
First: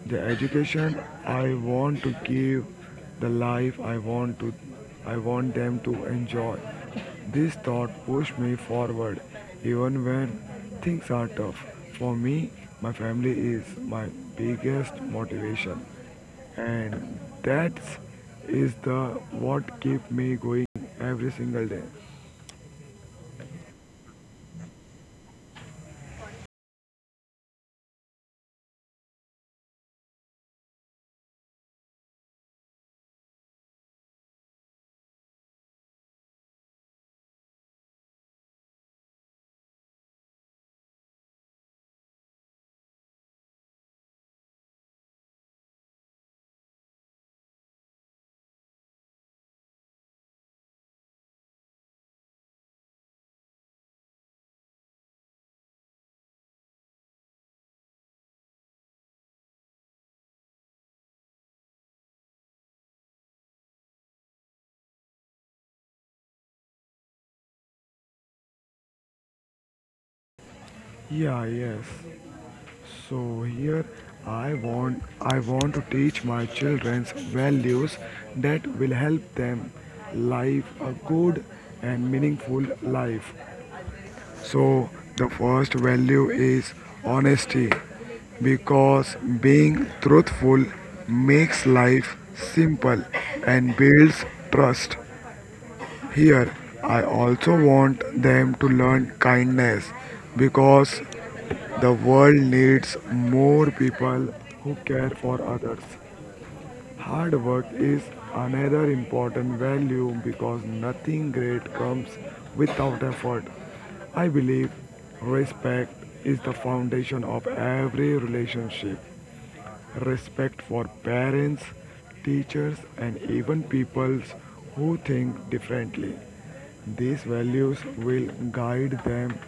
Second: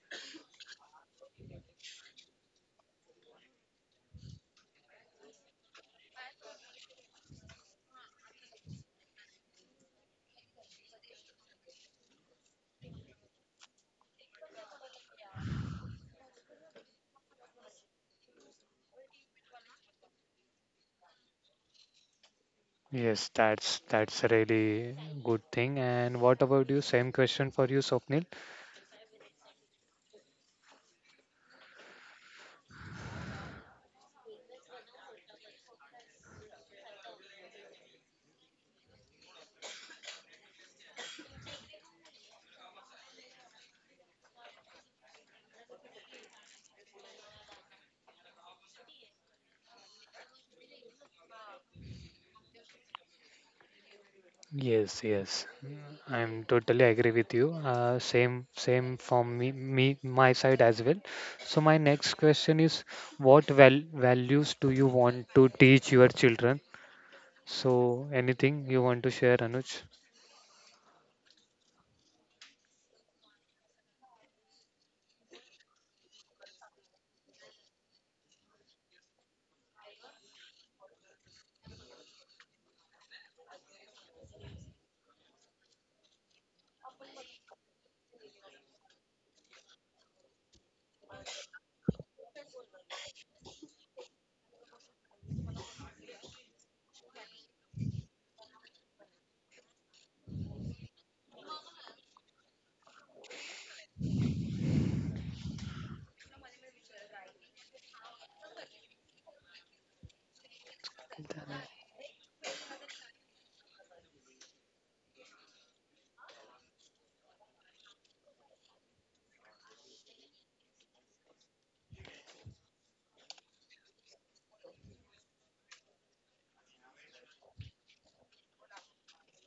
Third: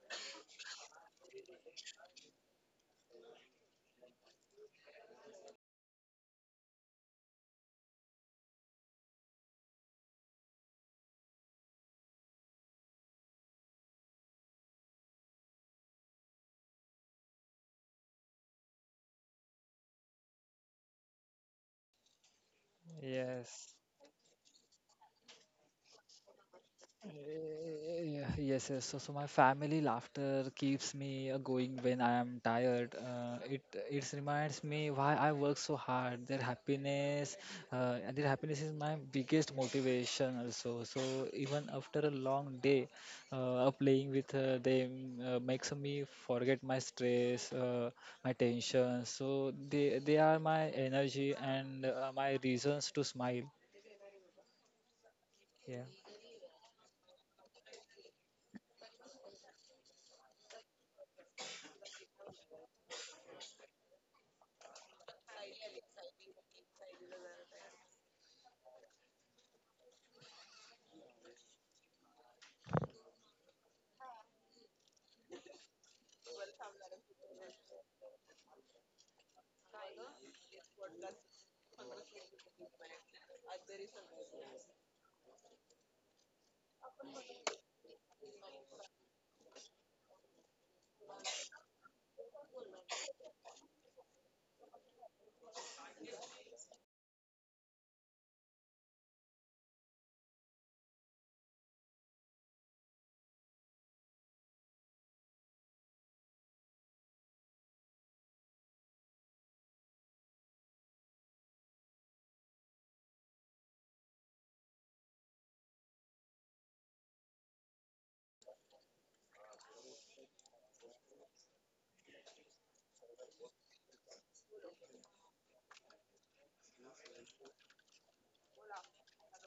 Speaker 3: the education I want to give, the life I want to I want them to enjoy. This thought pushed me forward even when things are tough. For me, my family is my biggest motivation, and that is the what keeps me going every single day.
Speaker 1: Yes,
Speaker 2: Yes.
Speaker 1: that's a really good thing. And what about you? Same question for you, Swapnil.
Speaker 2: Yeah, yes, yes. So my family laughter keeps me going when I am tired. It it reminds me why I work so hard. And their happiness is my biggest motivation also. So even after a long day, of playing with them makes me forget my stress, my tension. So they are my energy and my reasons to smile.
Speaker 1: Yes, yes,
Speaker 2: Yeah.
Speaker 1: I'm totally agree with you. Same, from me, my side as well. So my next question is, what values do you want to teach your children? So anything you want to share, Anuj?
Speaker 3: Yeah, yes. So here I want I want to teach my children values that will help them live a good and meaningful life. So the first value is honesty because being truthful makes life simple and builds trust. Here, I also want them to learn kindness because the world needs more people who care for others. Hard work is another important value because nothing great comes without effort. I believe respect is the foundation of every relationship: respect for parents, teachers, and even people who think differently. These values will guide them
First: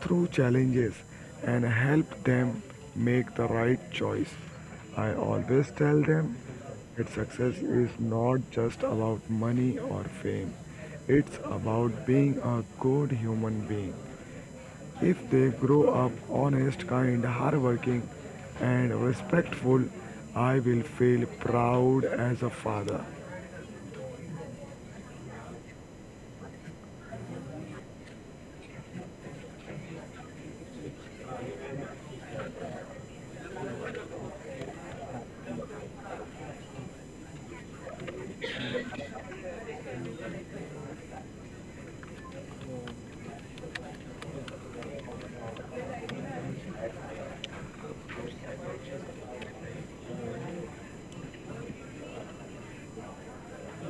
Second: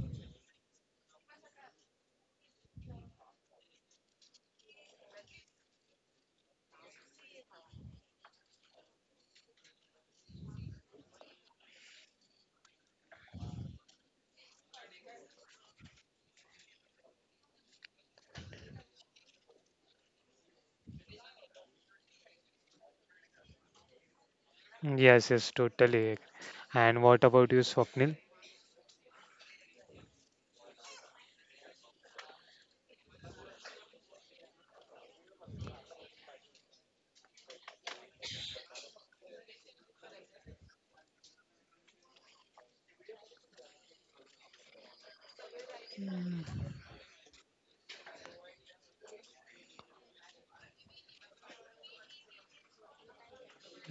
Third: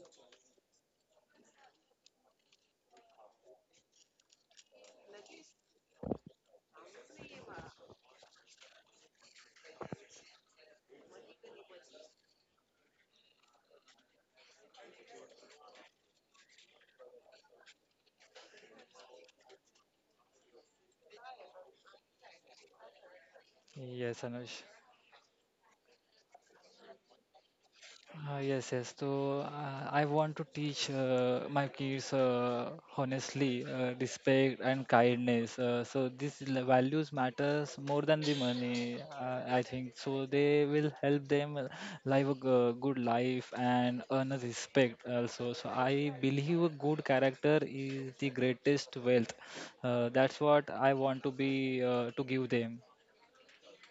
Speaker 3: through challenges and help them make the right choice. I always tell them that success is not just about money or fame, it's about being a good human being. If they grow up honest, kind, hardworking, and respectful, I will feel proud as a father.
Speaker 2: Yes, Anush.
Speaker 1: Yes, yes, totally agree. And what about you, Swapnil?
Speaker 2: Yes, yes. So I want to teach my kids honestly, respect and kindness. So these values matters more than the money, I think. So they will help them live a good life and earn a respect also. So I believe a good character is the greatest wealth. That's what I want to be to give them.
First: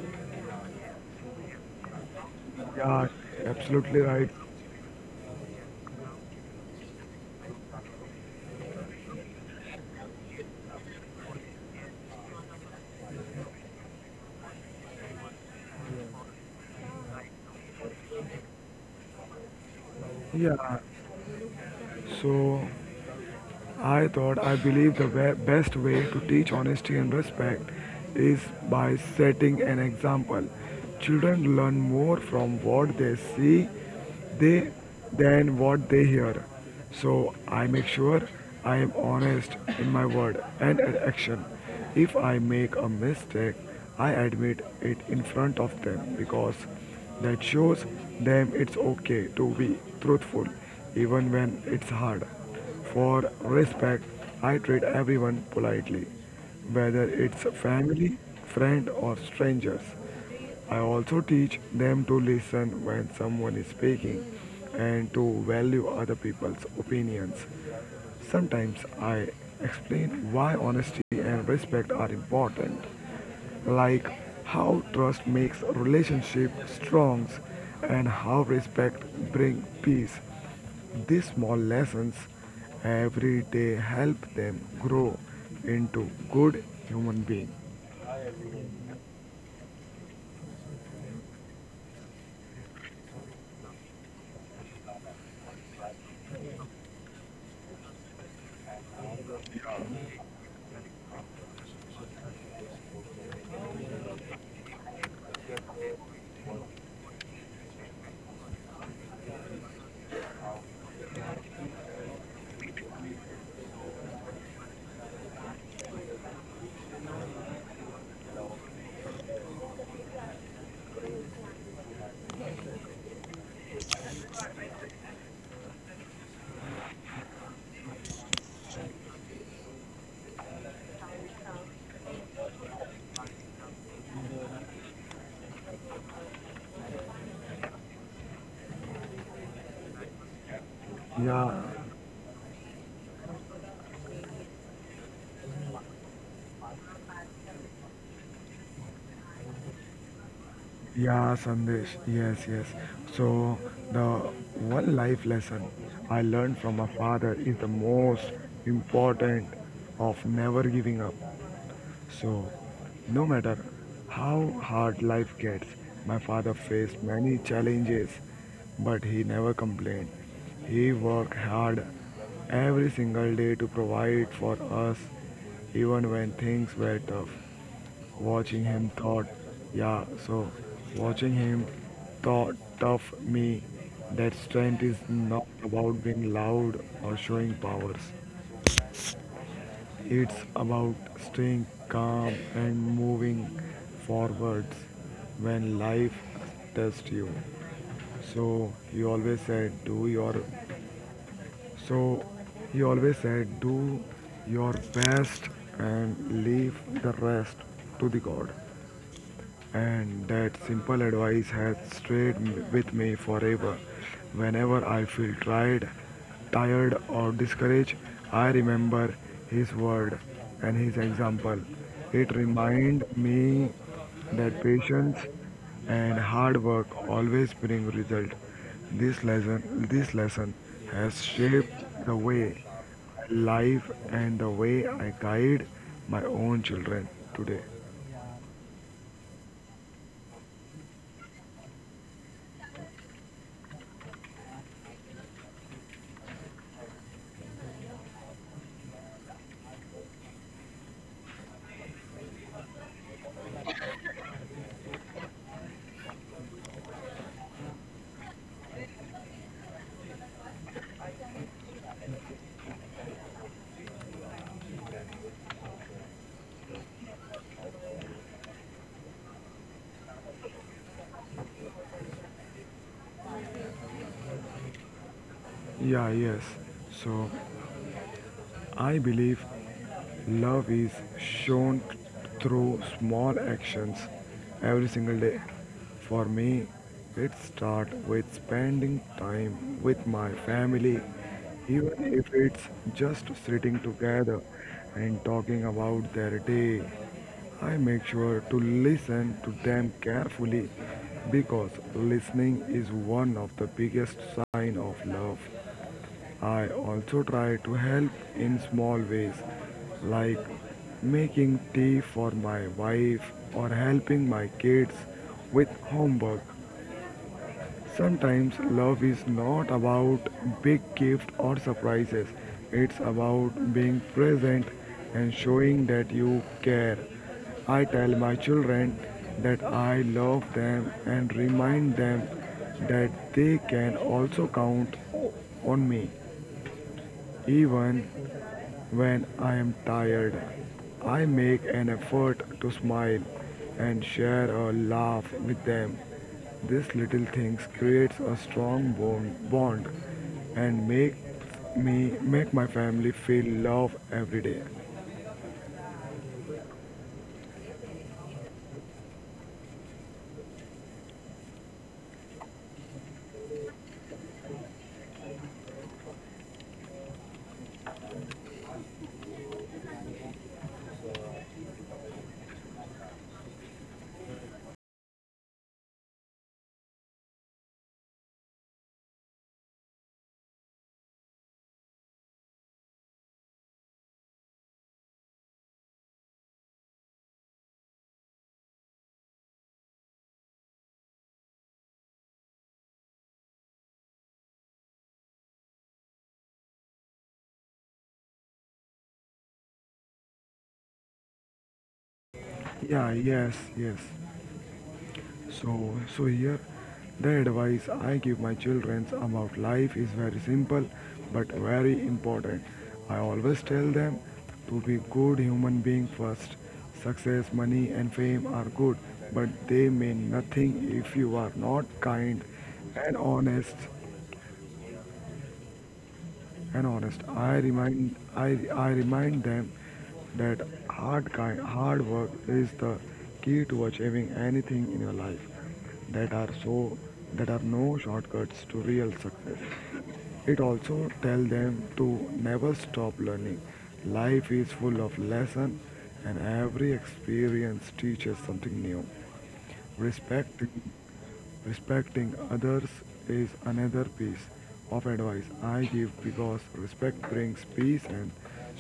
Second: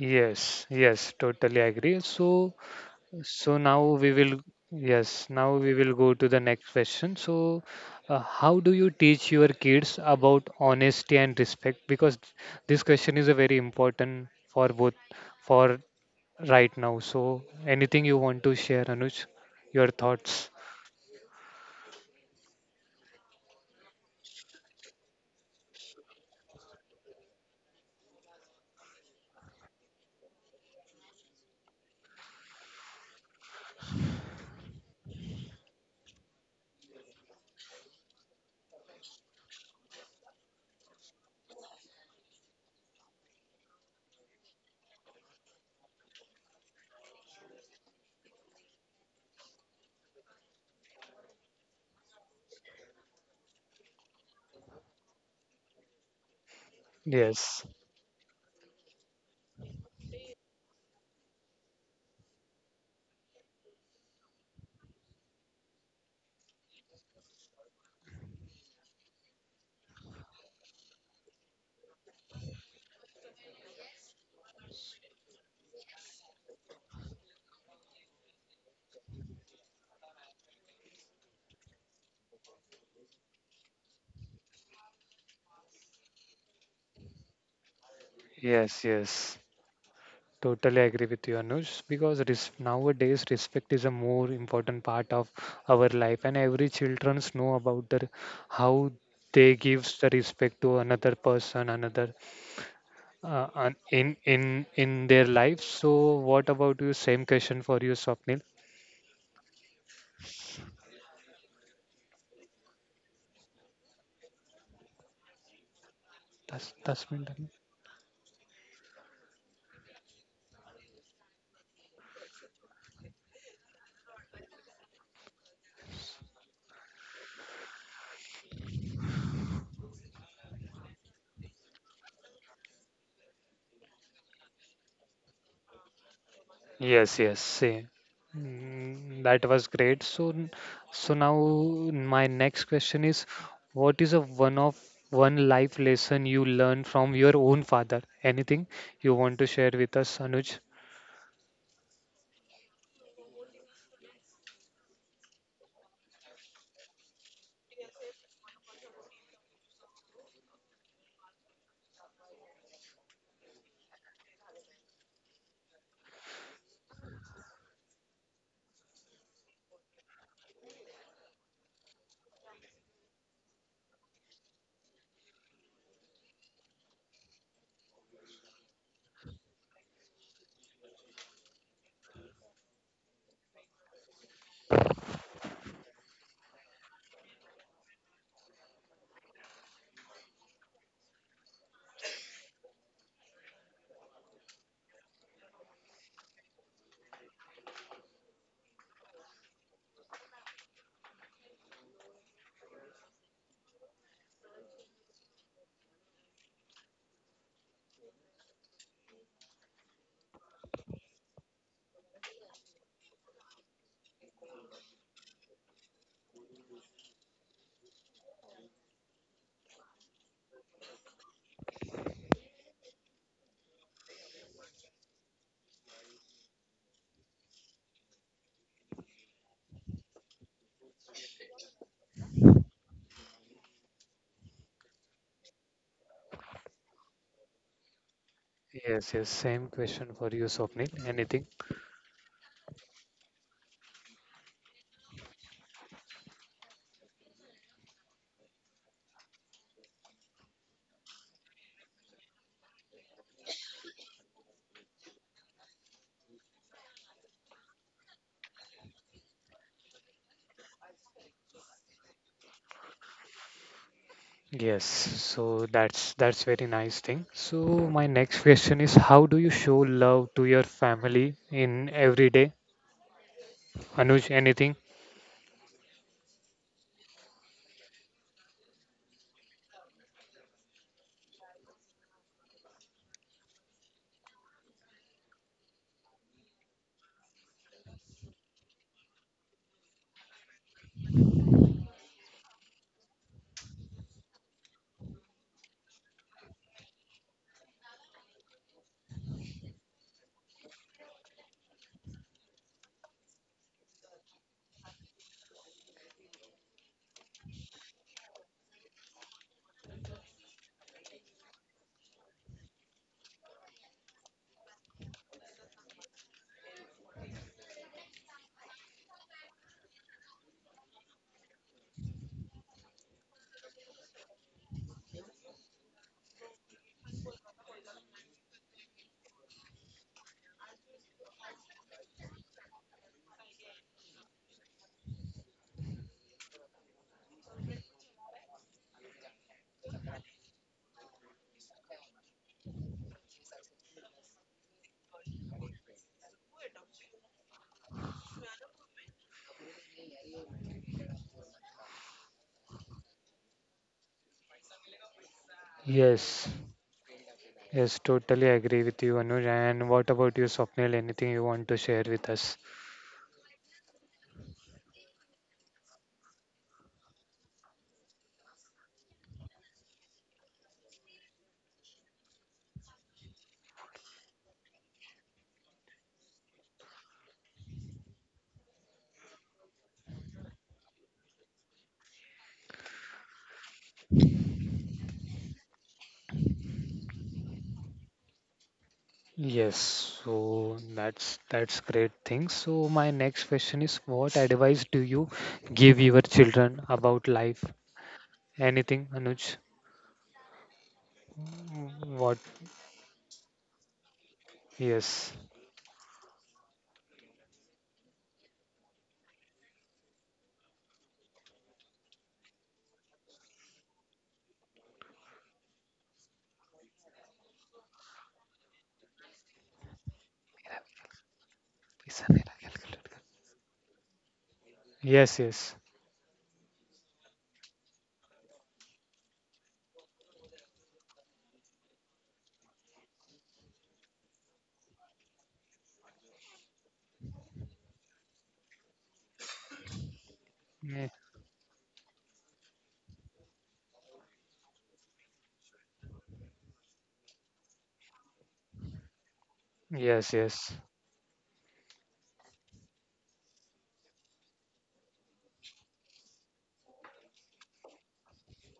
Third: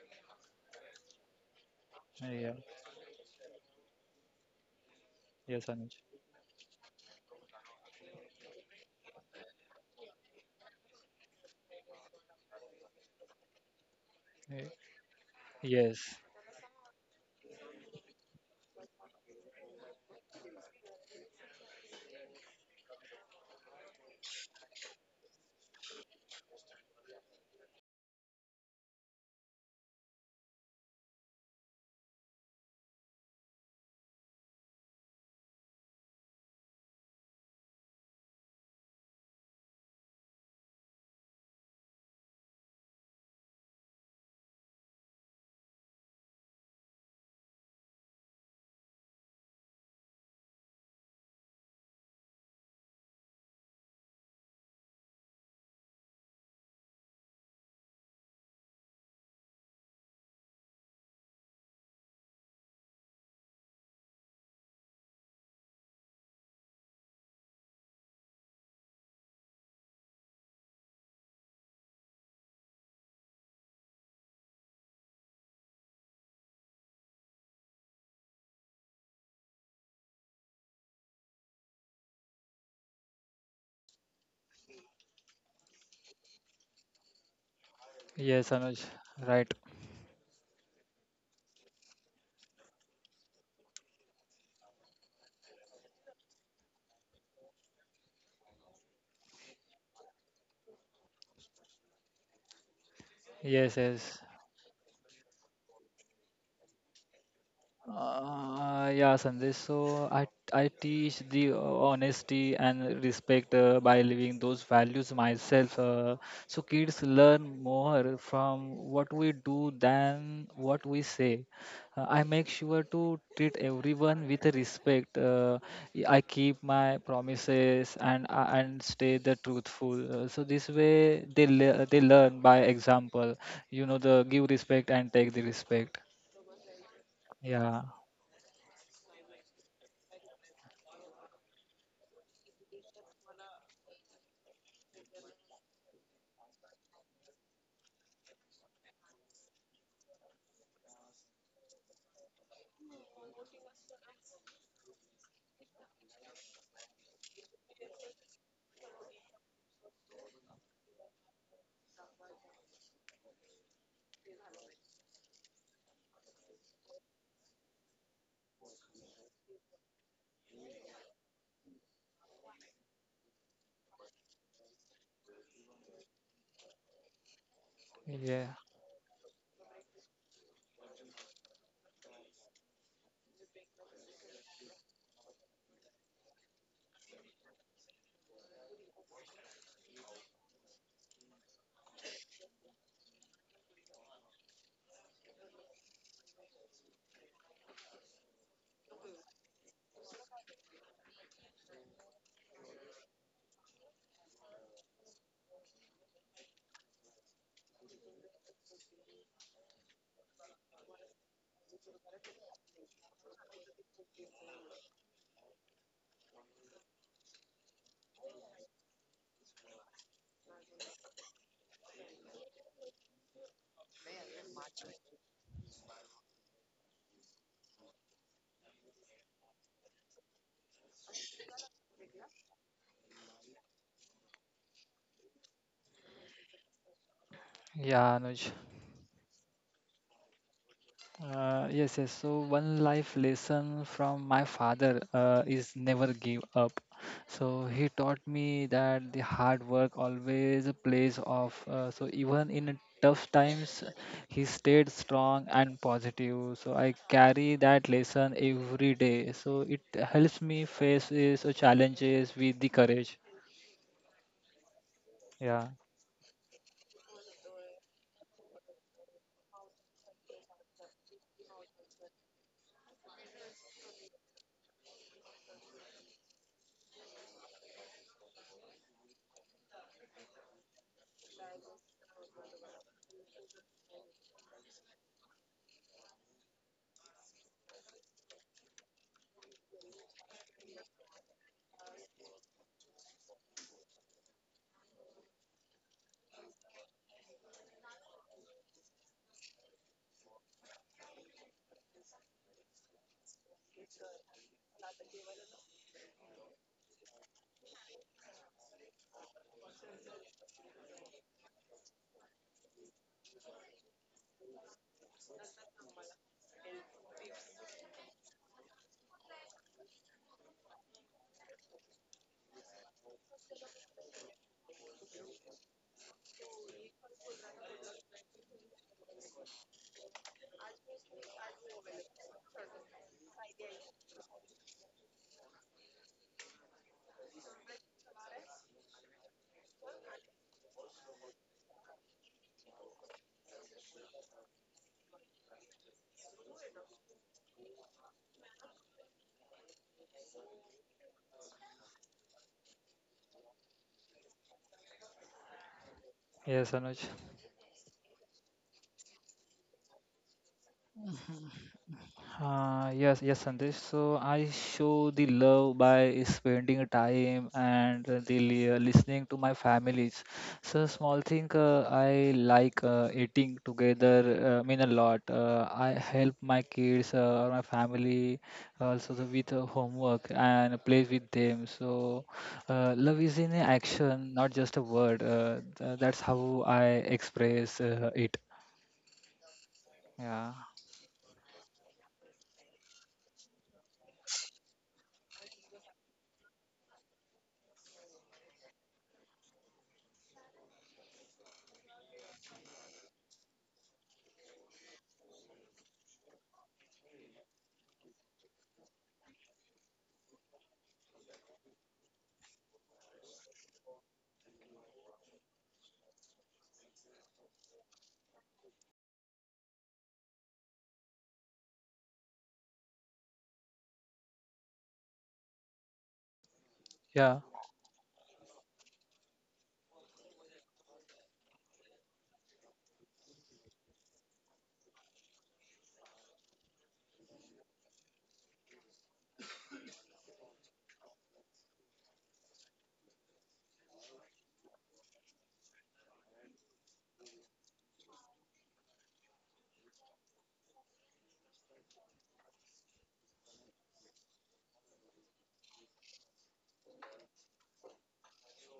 Speaker 1: Yes, yes, totally agree.
Speaker 2: Yeah.
Speaker 1: So
Speaker 3: Yeah,
Speaker 1: So now
Speaker 3: absolutely
Speaker 1: we
Speaker 3: right.
Speaker 1: will, yes, now
Speaker 2: Yes,
Speaker 1: we will
Speaker 2: Anuj.
Speaker 1: go to the next question. So, how do you teach your kids about honesty and respect? Because this question is a very important for
Speaker 2: Uh,
Speaker 1: both for
Speaker 2: Yes.
Speaker 1: right now. So, anything you want to share, Anuj, your thoughts?
Speaker 3: Yeah, so I believe the best way to teach honesty and respect is by setting an example. Children learn more from what they see they than what they hear. So I make sure I am honest in my word and action. If I make a mistake, I admit it in front of them because that shows them it's okay to be truthful even when it's hard. For respect, I treat everyone politely, whether it's
Speaker 1: Yes,
Speaker 3: family, friend, or strangers. I also teach them to listen when someone is speaking and to value other people's opinions. Sometimes I explain why honesty and respect are important, like how trust makes relationship strong and how respect bring peace. These small lessons every day help them grow into good human being.
Speaker 2: Yes,
Speaker 1: yes,
Speaker 2: Anuj.
Speaker 1: yes.
Speaker 2: Right.
Speaker 1: Totally agree with you, Anush, because nowadays respect is a more important part of our life, and every childrens know about the how they gives the respect to another person, another uh, an-
Speaker 2: Yes,
Speaker 1: in
Speaker 2: yes.
Speaker 1: in in their life. So, what about you? Same question for you, Swapnil.
Speaker 2: Yeah, Sandesh. So I teach the honesty and respect by living those values myself. So kids
Speaker 1: That's me.
Speaker 2: learn more from what we do than what we say. I make sure to treat everyone with respect. I keep my promises and stay the truthful. So this way they learn by example. You know, the give respect and take the respect.
Speaker 1: Yes, yes,
Speaker 2: Yeah,
Speaker 1: same. Mm, that was great. So, so now
Speaker 3: Yeah,
Speaker 1: my next question is, what is a one life lesson you learned from your own father? Anything you want to share with us, Anuj?
Speaker 3: Yeah, Sandesh. Yes, yes. So, the one life lesson I learned from my father is the most important of never giving up. So, no matter how hard life gets, my father faced many challenges, but he never complained. He worked hard every single day to provide for us, even when things were tough.
Speaker 2: yeah,
Speaker 3: Watching him thought, yeah, so Watching him thought tough me that strength is not about being loud or showing powers. It's about staying calm and moving forwards when life tests you. So he always said, do your. So he always said, do your best and leave the rest to the God, and that simple advice has with me forever. Whenever I feel tired or discouraged, I remember his word and his example. It reminds me that patience and hard work always bring result. This lesson has shaped the way I live and the way I guide my own children today.
Speaker 2: yeah, Anuj.
Speaker 1: Yes, yes, same question for you, Swapnil. Anything?
Speaker 2: Yes, yes. So one life lesson from my father is never give up. So he taught me that the hard work always pays off. So even in tough times, he stayed strong and positive. So I carry that lesson every day. So it helps me face challenges with the courage.
Speaker 1: Yes, so
Speaker 2: Yeah.
Speaker 1: that's very nice thing. So my next question is, how do you show love to your family in every day? Anuj, anything?
Speaker 3: Yeah, yes. So I believe love is shown through small actions every single day. For me, it starts with spending time with my family, even if it's just sitting together and talking about their day. I make sure to listen to them carefully because listening is one of the biggest sign of love. I also try to help in small ways, like making tea for my wife or helping my kids with homework. Sometimes love is not about big gifts or surprises, it's about being present and showing that you care. I tell my children that I love them and remind them that they can also count on me. Even when I am tired, I make an effort to smile and share a laugh with them. These little things creates a strong bond and make my family feel love every day.
Speaker 1: Yes.
Speaker 2: Yes, Anuj.
Speaker 1: Yes, totally agree with you, Anuj. And what about you, Swapnil? Anything you want to share with us?
Speaker 2: Yes, yes, Sandesh. So I show the love by spending time and listening to my families. So small thing, I like eating together. Mean a lot. I help my kids or my family also the, with homework and play with them. So love is in action, not just a word. That's how I express it.
Speaker 1: Yes,
Speaker 2: Yeah.
Speaker 1: so that's great thing. So my next question is, what advice do you give your children about life? Anything, Anuj? What?
Speaker 3: Yeah, yes, yes.
Speaker 1: Yes,
Speaker 3: So here, the advice I give my children about life is very simple but very important. I always tell them to be good human being first. Success, money and fame are good, but they mean nothing if you are not
Speaker 1: yes,
Speaker 3: kind and
Speaker 1: yes,
Speaker 3: honest.
Speaker 2: Yeah.
Speaker 3: I remind them that hard work is the key to achieving anything in your life. That are so that are no shortcuts to real success. It
Speaker 1: Ye-
Speaker 3: also tells them to never stop learning. Life is full of lessons and every experience teaches something new.
Speaker 1: yes,
Speaker 3: Respecting,
Speaker 1: yes,
Speaker 3: respecting others is another piece of advice I give because respect brings peace and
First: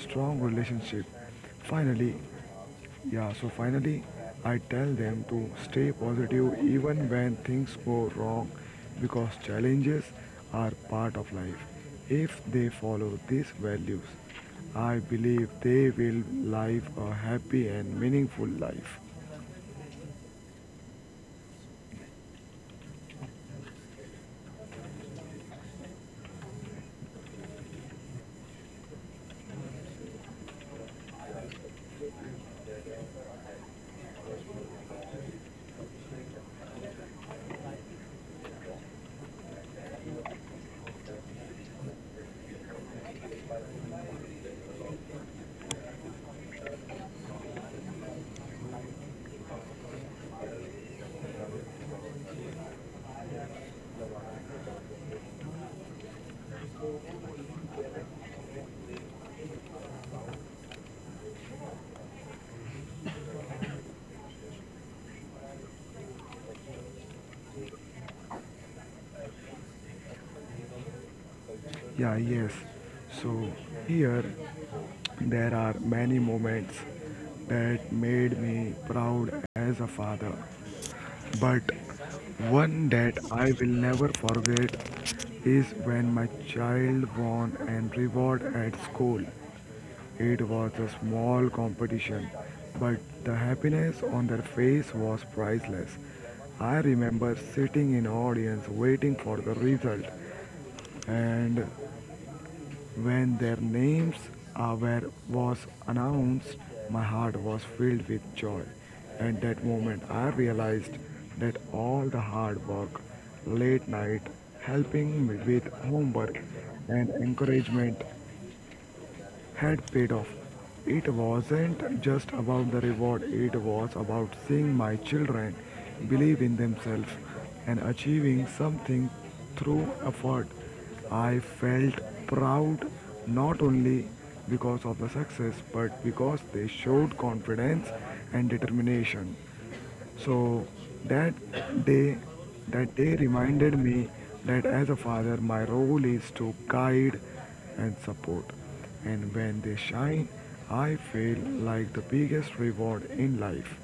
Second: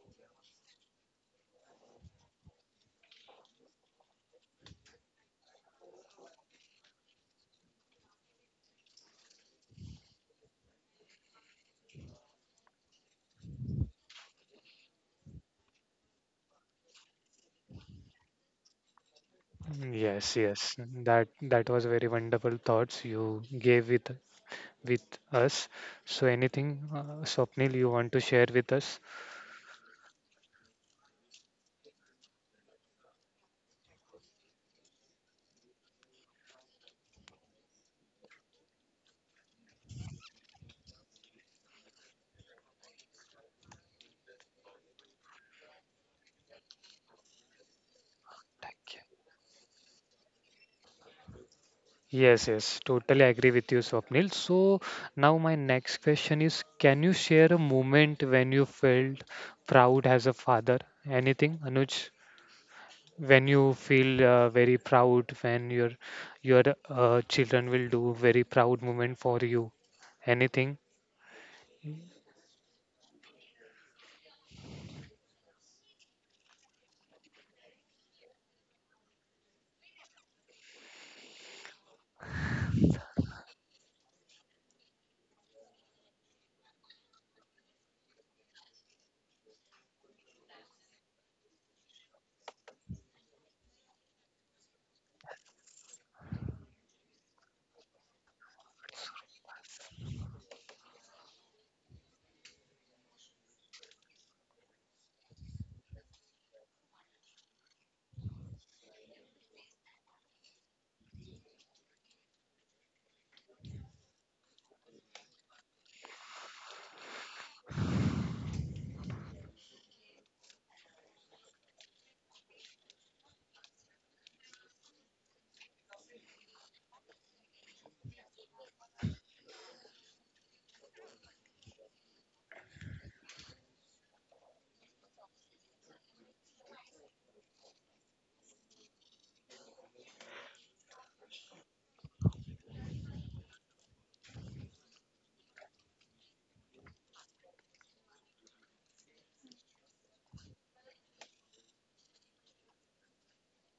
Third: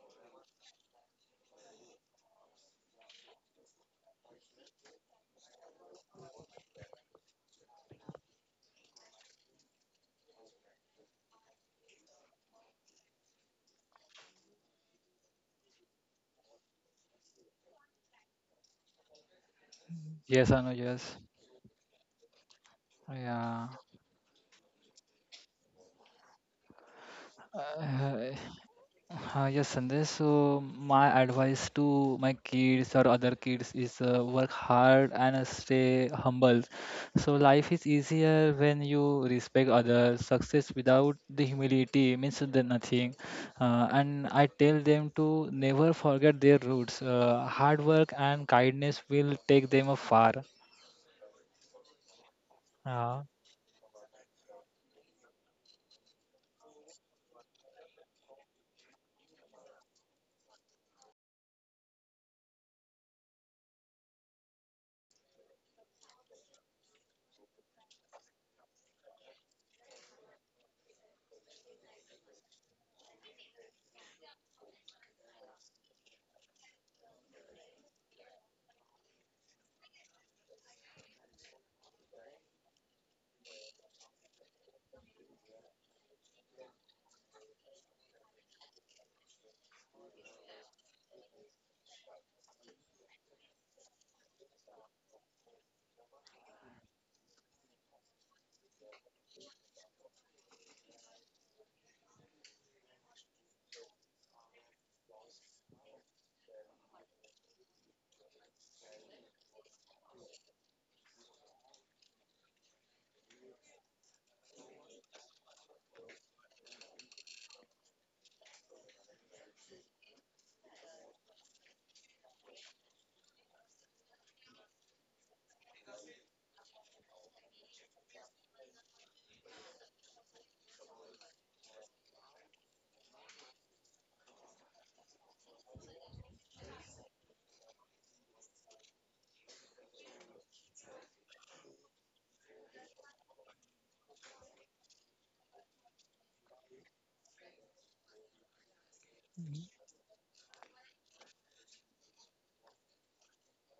Speaker 3: strong relationship. Finally, yeah, so Finally, I tell them to stay positive even when things go wrong because challenges are part of life. If they follow these values, I believe they will live a happy and meaningful life.
Speaker 1: yes,
Speaker 2: Yes, I know.
Speaker 1: yes.
Speaker 2: Yes.
Speaker 1: That that was very wonderful thoughts you
Speaker 2: Yeah.
Speaker 1: gave with us. So, anything, Swapnil, you want to
Speaker 2: Uh,
Speaker 1: share with us?
Speaker 2: yes, Sandesh. So my advice to my kids or other kids is work hard and stay humble. So life is easier when you respect others. Success without the humility means the nothing. And I tell them to never forget their roots. Hard work and
Speaker 1: Thank you.
Speaker 2: kindness will take them far.
Speaker 1: Yes, yes,
Speaker 2: Uh,
Speaker 1: totally agree with you, Swapnil. So, now my next question is, can you share a moment when you felt proud as a father? Anything, Anuj? When you feel very proud, when your children will do very proud moment for you. Anything?
Speaker 3: Yeah, yes. So here there are many moments that made me proud as a father. But one that I will never forget is when my child won an reward at school. It was a small competition, but the happiness on their face was priceless. I remember sitting in audience waiting for the result, and when their names were was announced, my heart was filled with joy. At that moment, I realized that all the hard work, late night, helping me with homework, and encouragement had paid off. It wasn't just about the reward, it was about seeing my children believe in themselves and achieving something through effort. I felt proud not only because of the success but because they showed confidence and determination. So that day, that day reminded me that as a father, my role is to guide and support. And when they shine, I feel like the biggest reward in life.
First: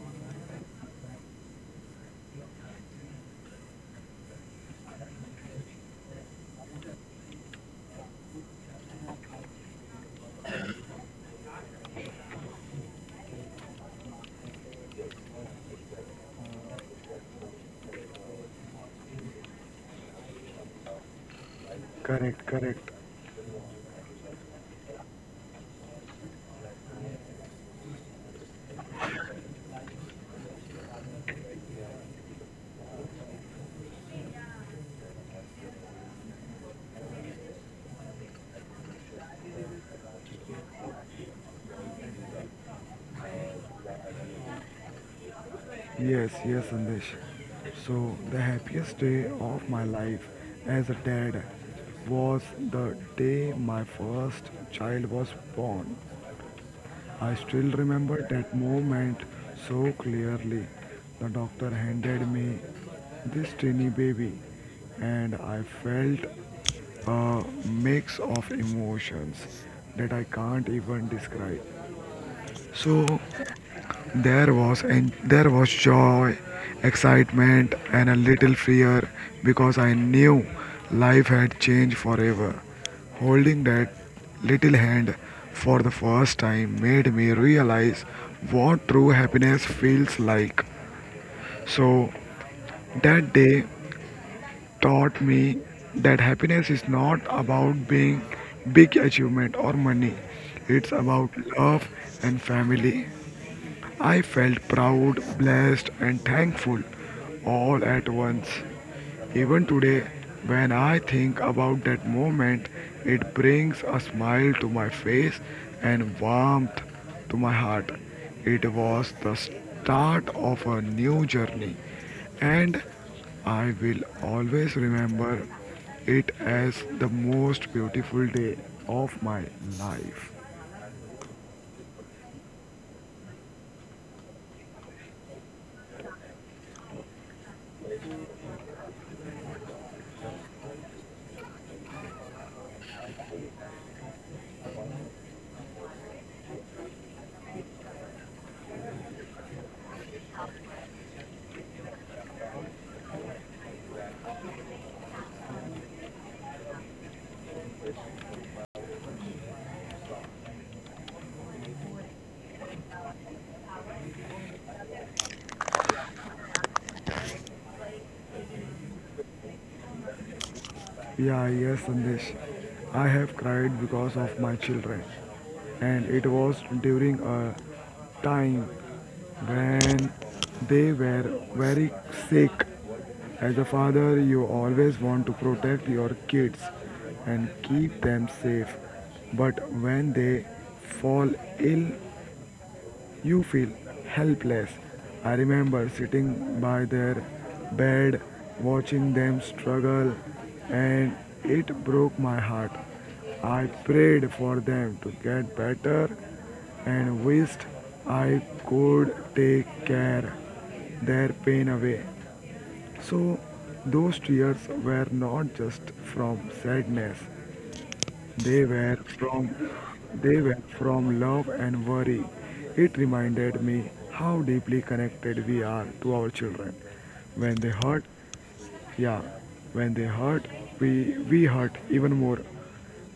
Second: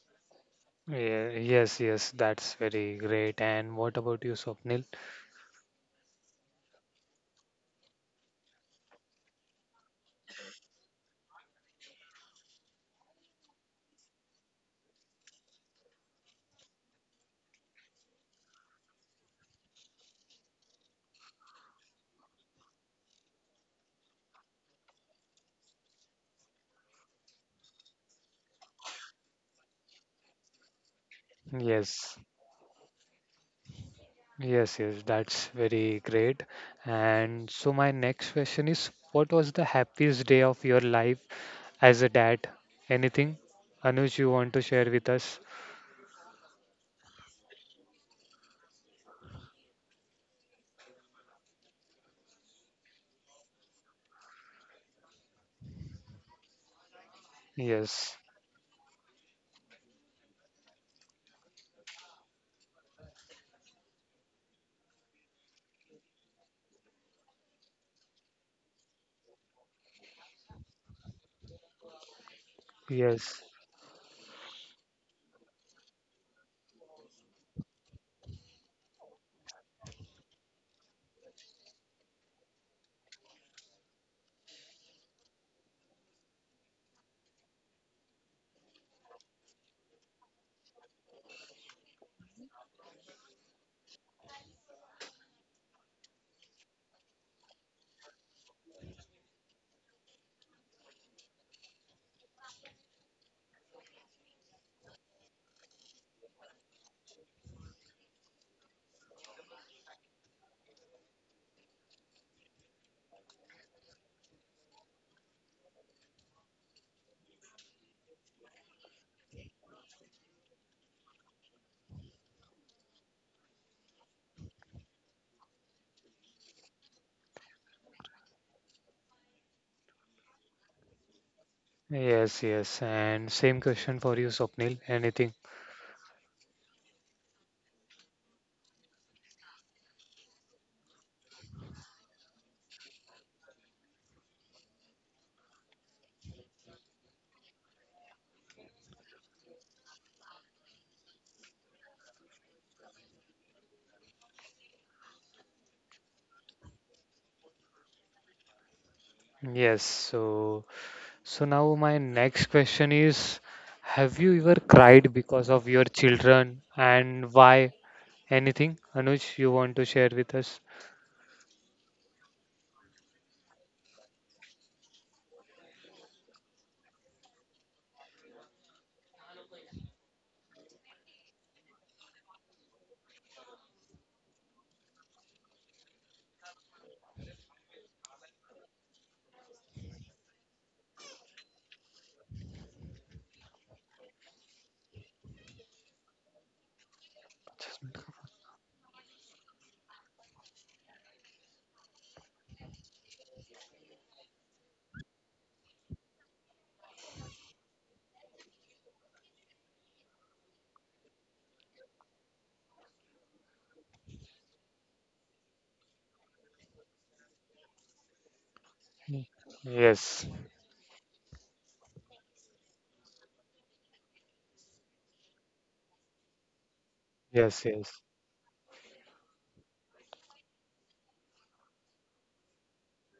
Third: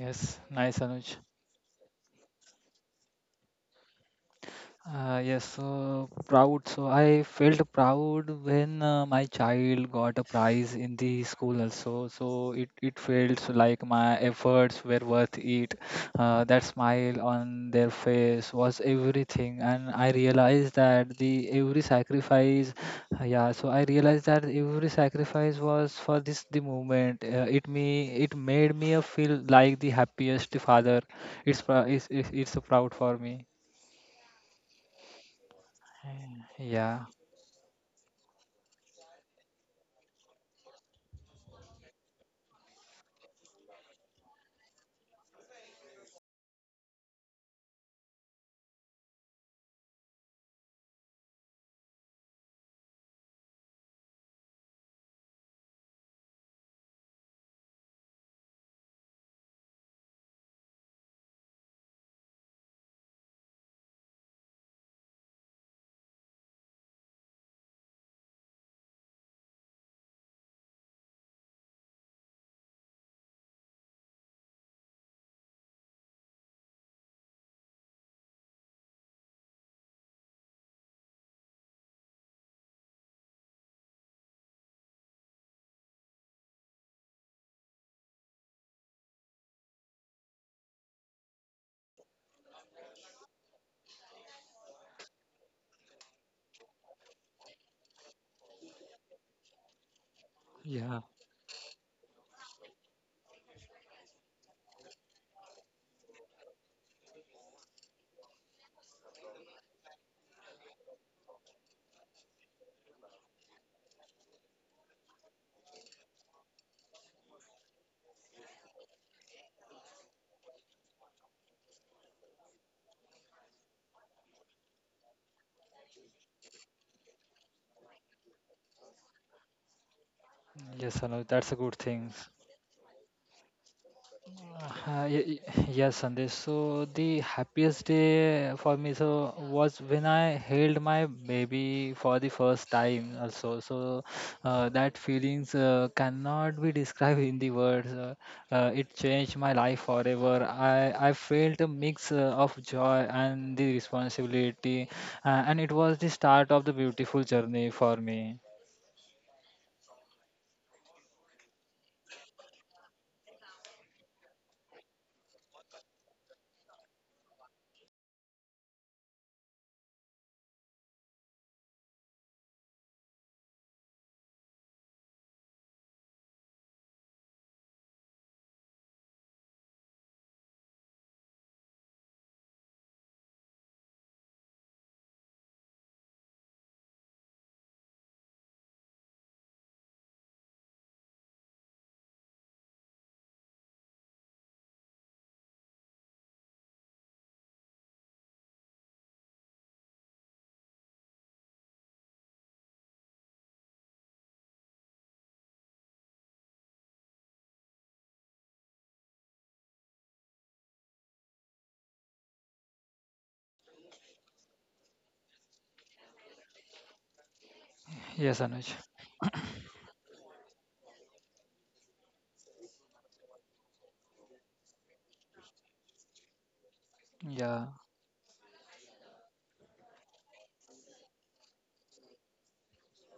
Speaker 2: yes, nice, Anuj.
Speaker 1: Yeah, yes, yes, that's very great. And what about you, Swapnil?
Speaker 2: Yes, so proud. So I felt proud when my child got a prize in the school also. So it felt like my efforts were worth it. That smile on their face was everything. And I realized that the every
Speaker 3: Correct,
Speaker 2: sacrifice,
Speaker 3: correct.
Speaker 2: yeah, so I realized that every sacrifice was for this the moment. It made me feel like the happiest father. It's, prou- it's,
Speaker 1: Yes.
Speaker 2: it's it's proud for me.
Speaker 1: Yes, yes, that's very great.
Speaker 2: Yeah.
Speaker 1: And so my next question is, what was the happiest day of your life as a dad? Anything, Anuj, you want to share with us?
Speaker 3: Yes, yes, Sandesh. So the happiest day of my life as a dad was the day my first child was born. I still
Speaker 1: Yes,
Speaker 3: remember that moment so clearly. The doctor handed me this tiny baby, and I felt a mix of emotions that I can't even describe. So
Speaker 1: yes,
Speaker 3: there was joy, excitement and a little fear because I knew life had changed forever. Holding that little hand for the first time made me realize what true happiness feels like. So that day taught me that happiness is not about being big achievement or money. It's
Speaker 2: Yeah,
Speaker 3: about love and family. I felt proud, blessed, and thankful all at once. Even today, when I think about that moment, it brings a smile to my face and warmth to my heart. It was the start of a new journey, and I will always remember it as the most beautiful day of my life.
Speaker 2: yes, Anuj, that's a good thing.
Speaker 1: yes, yes. And same question for you, Swapnil. Anything?
Speaker 2: Yes, Sandesh. So the happiest day for me so was when I held my baby for the first time also. So that feelings cannot be described in the words. It changed my life forever. I felt a mix of joy and the responsibility, and it was the start of the beautiful journey for me.
Speaker 1: Yes. So, so now my next question is, have you ever cried because of your children and why? Anything, Anuj, you want to share with us?
Speaker 3: Yeah, yes, Sandesh. I have cried because of my children, and it was during a time when they were very sick. As a father, you always want to protect your kids and keep them safe, but when they fall ill you feel helpless. I remember sitting by their bed, watching them struggle, and it broke my heart. I prayed for them to get better and wished I could take care their pain away. So those tears were not just from sadness,
Speaker 2: Yes,
Speaker 3: they
Speaker 2: Anuj.
Speaker 3: were from
Speaker 1: Yes.
Speaker 3: they were from love and worry. It reminded me how deeply connected we are to our children. When
Speaker 1: Yes,
Speaker 2: Yeah.
Speaker 3: they
Speaker 1: yes.
Speaker 3: hurt, yeah, when they hurt, we hurt even more.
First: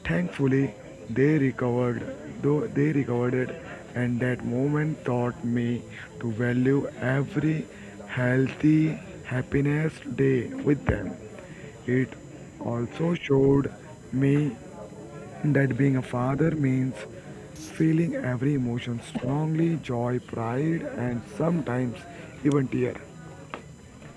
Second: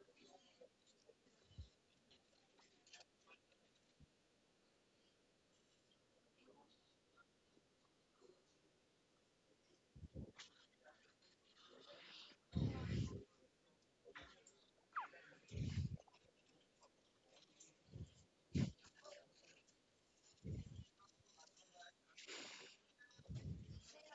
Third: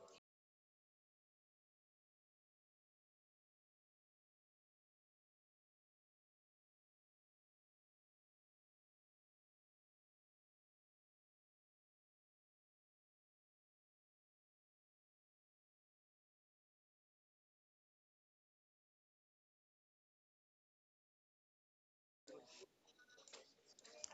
Speaker 3: Thankfully, they recovered, they recovered it, and that moment taught me to value every healthy happiness day with them. It also showed me that being a father means feeling every emotion strongly, joy, pride and sometimes even tear.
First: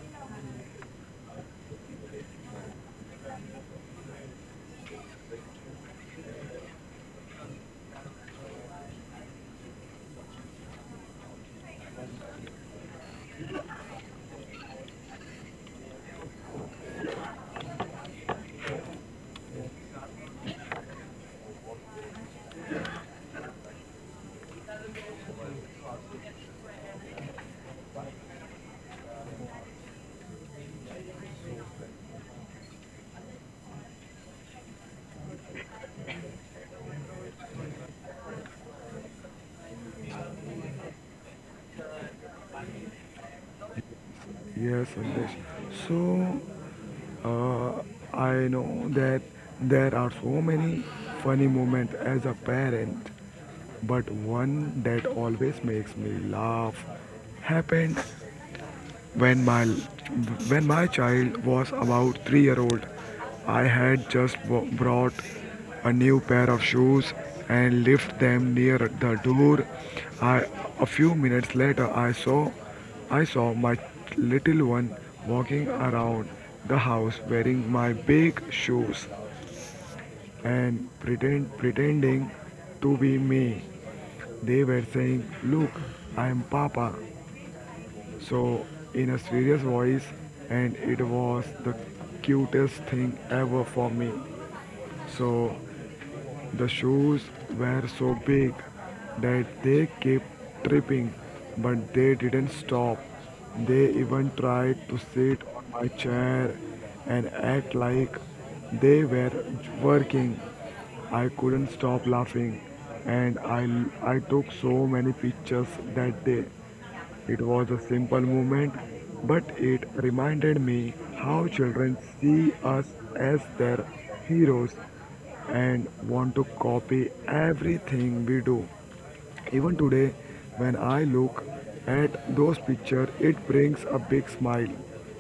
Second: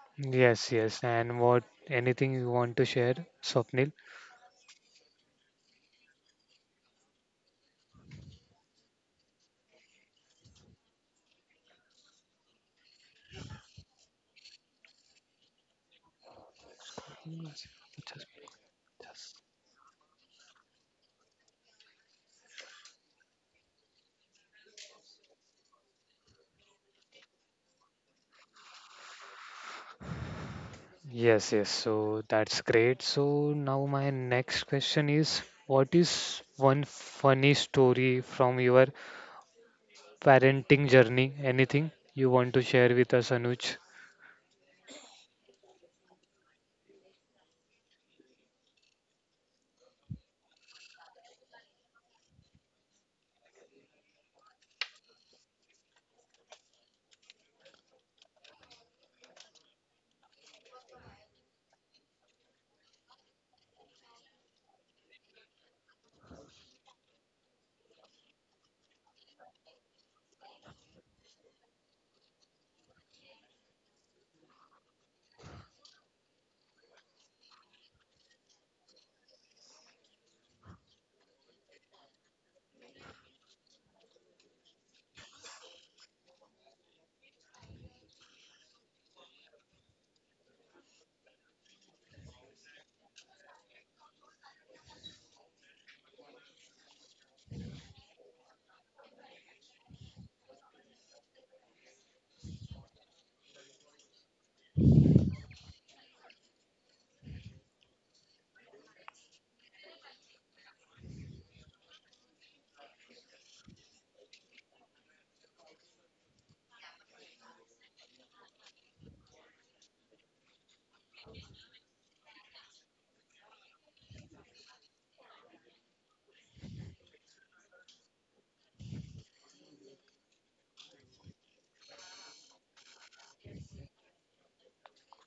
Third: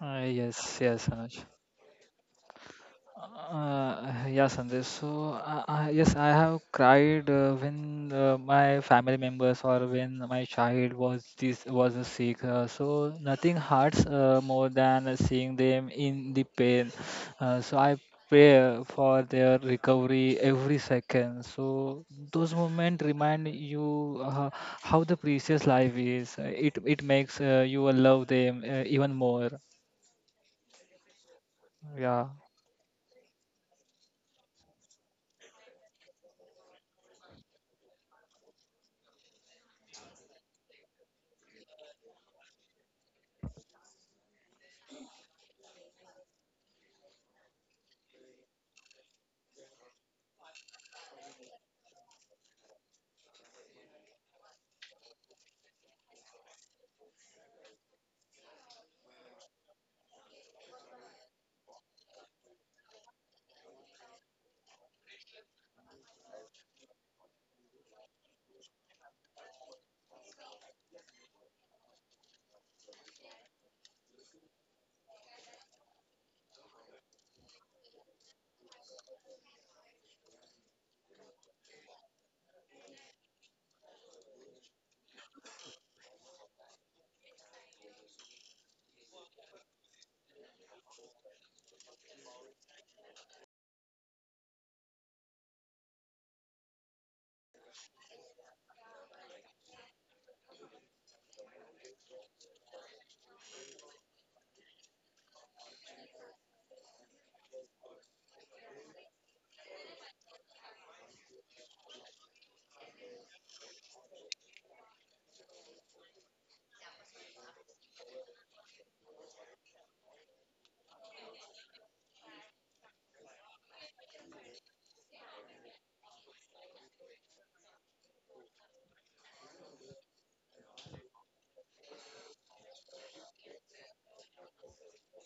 Speaker 1: Yes,
Speaker 2: Yes,
Speaker 1: yes.
Speaker 2: yes,
Speaker 1: And
Speaker 2: Anuj.
Speaker 1: what anything you want to share, Swapnil?
Speaker 2: Yeah, Sandesh. Yes, I have cried when my family members or when my child was sick. So nothing hurts more than seeing them in the pain.
Speaker 1: Yes,
Speaker 2: So I
Speaker 1: Just-
Speaker 2: pray for their recovery every second. So those moments remind you how the precious life is. It makes you love them even more.
Speaker 1: yes. Yes. So
Speaker 2: Yeah.
Speaker 1: that's great. So now my next question is, what is one funny story from your parenting journey? Anything you want to share with us, Anuj?
Speaker 3: Yes, Sandesh. So uh, I know that there are so many funny moments as a parent but one that always makes me laugh happened when my child was about 3-year-old year old. I had just brought a new pair of shoes and left them near the door. I, a few minutes later I saw my little one walking around the house wearing my big shoes and pretending to be me. They were saying, "Look, I am Papa." So, in a serious voice, and it was the cutest thing ever for me. So, the shoes were so big that they kept tripping, but they didn't stop. They even tried to sit on my chair and act like they were working. I couldn't stop laughing, and I took so many pictures that day. It was a simple movement, but it reminded me how children see us as their heroes and want to copy everything we do. Even today, when I look at those pictures, it brings a big smile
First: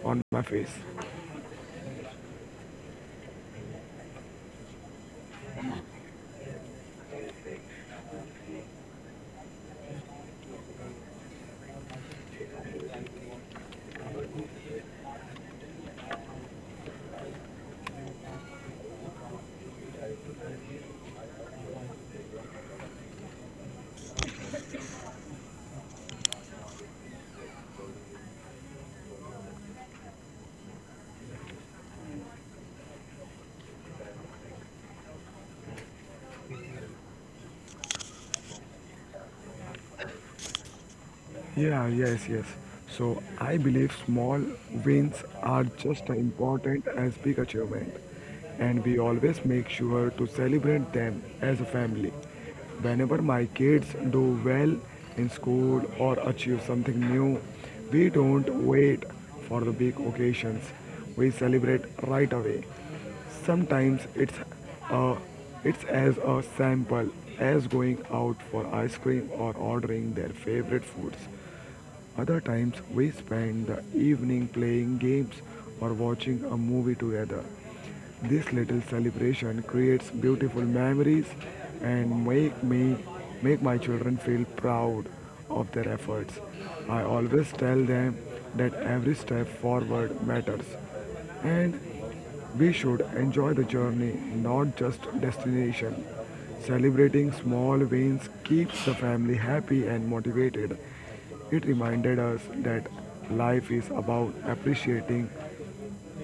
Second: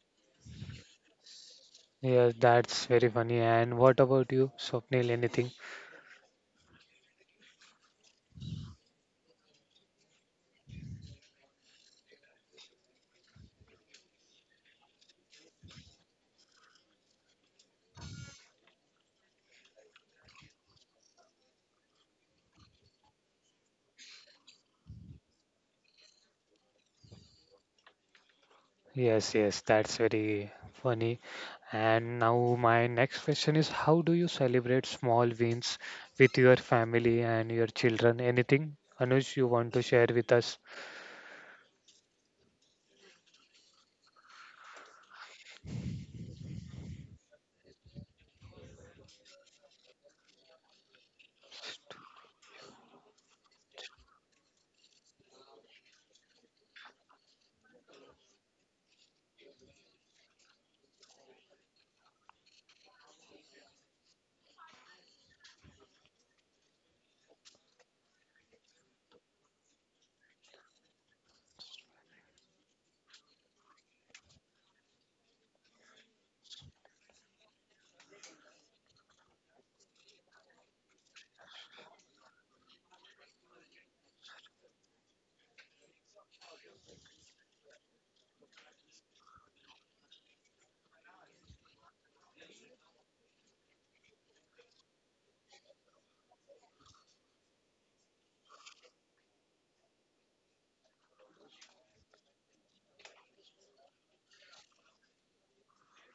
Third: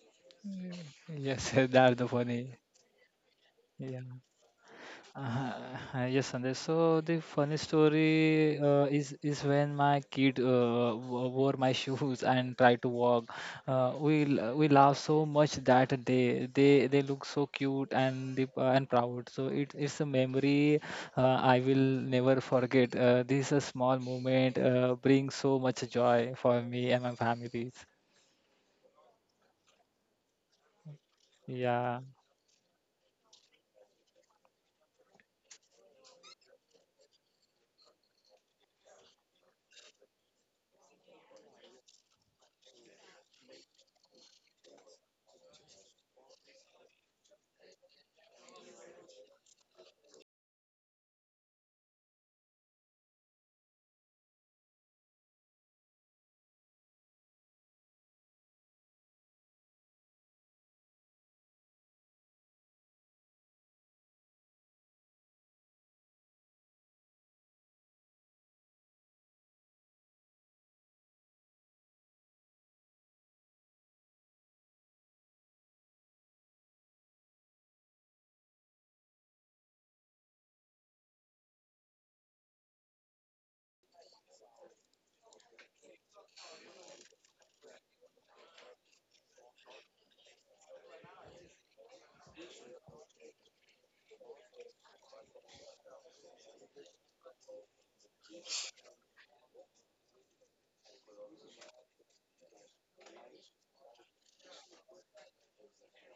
Speaker 3: on my face.
Speaker 2: Yes, *laughs* that's the
Speaker 1: Yes,
Speaker 2: funny.
Speaker 1: that's very funny. And what
Speaker 2: Yeah.
Speaker 1: about you, Swapnil? Anything?
Speaker 2: Uh-huh. Yes, Sandesh. So the funny story is when my kid wore my *laughs* shoes and tried to walk. We laughed so much that day. They look so cute and the, and proud. So it's a memory I will never forget. This is a small moment brings so much joy for me and my families.
Speaker 1: Yes, yes, that's very funny.
Speaker 2: Yeah.
Speaker 1: And now my next question is, how do you celebrate small wins with your family and your children? Anything, Anuj, you want to share with us?
Speaker 3: Yeah, yes, yes. So I believe small wins are just as important as big achievement, and we always make sure to celebrate them as a family. Whenever my kids do well in school or achieve something new, we don't wait for the big occasions. We celebrate right away. Sometimes uh, it's as a sample as going out for ice cream or ordering their favorite foods. Other times we spend the evening playing games or watching a movie together. This little celebration creates beautiful memories and make my children feel proud of their efforts. I always tell them that every step forward matters and we should enjoy the journey, not just destination. Celebrating small wins keeps the family happy and motivated. It reminded us that life is about appreciating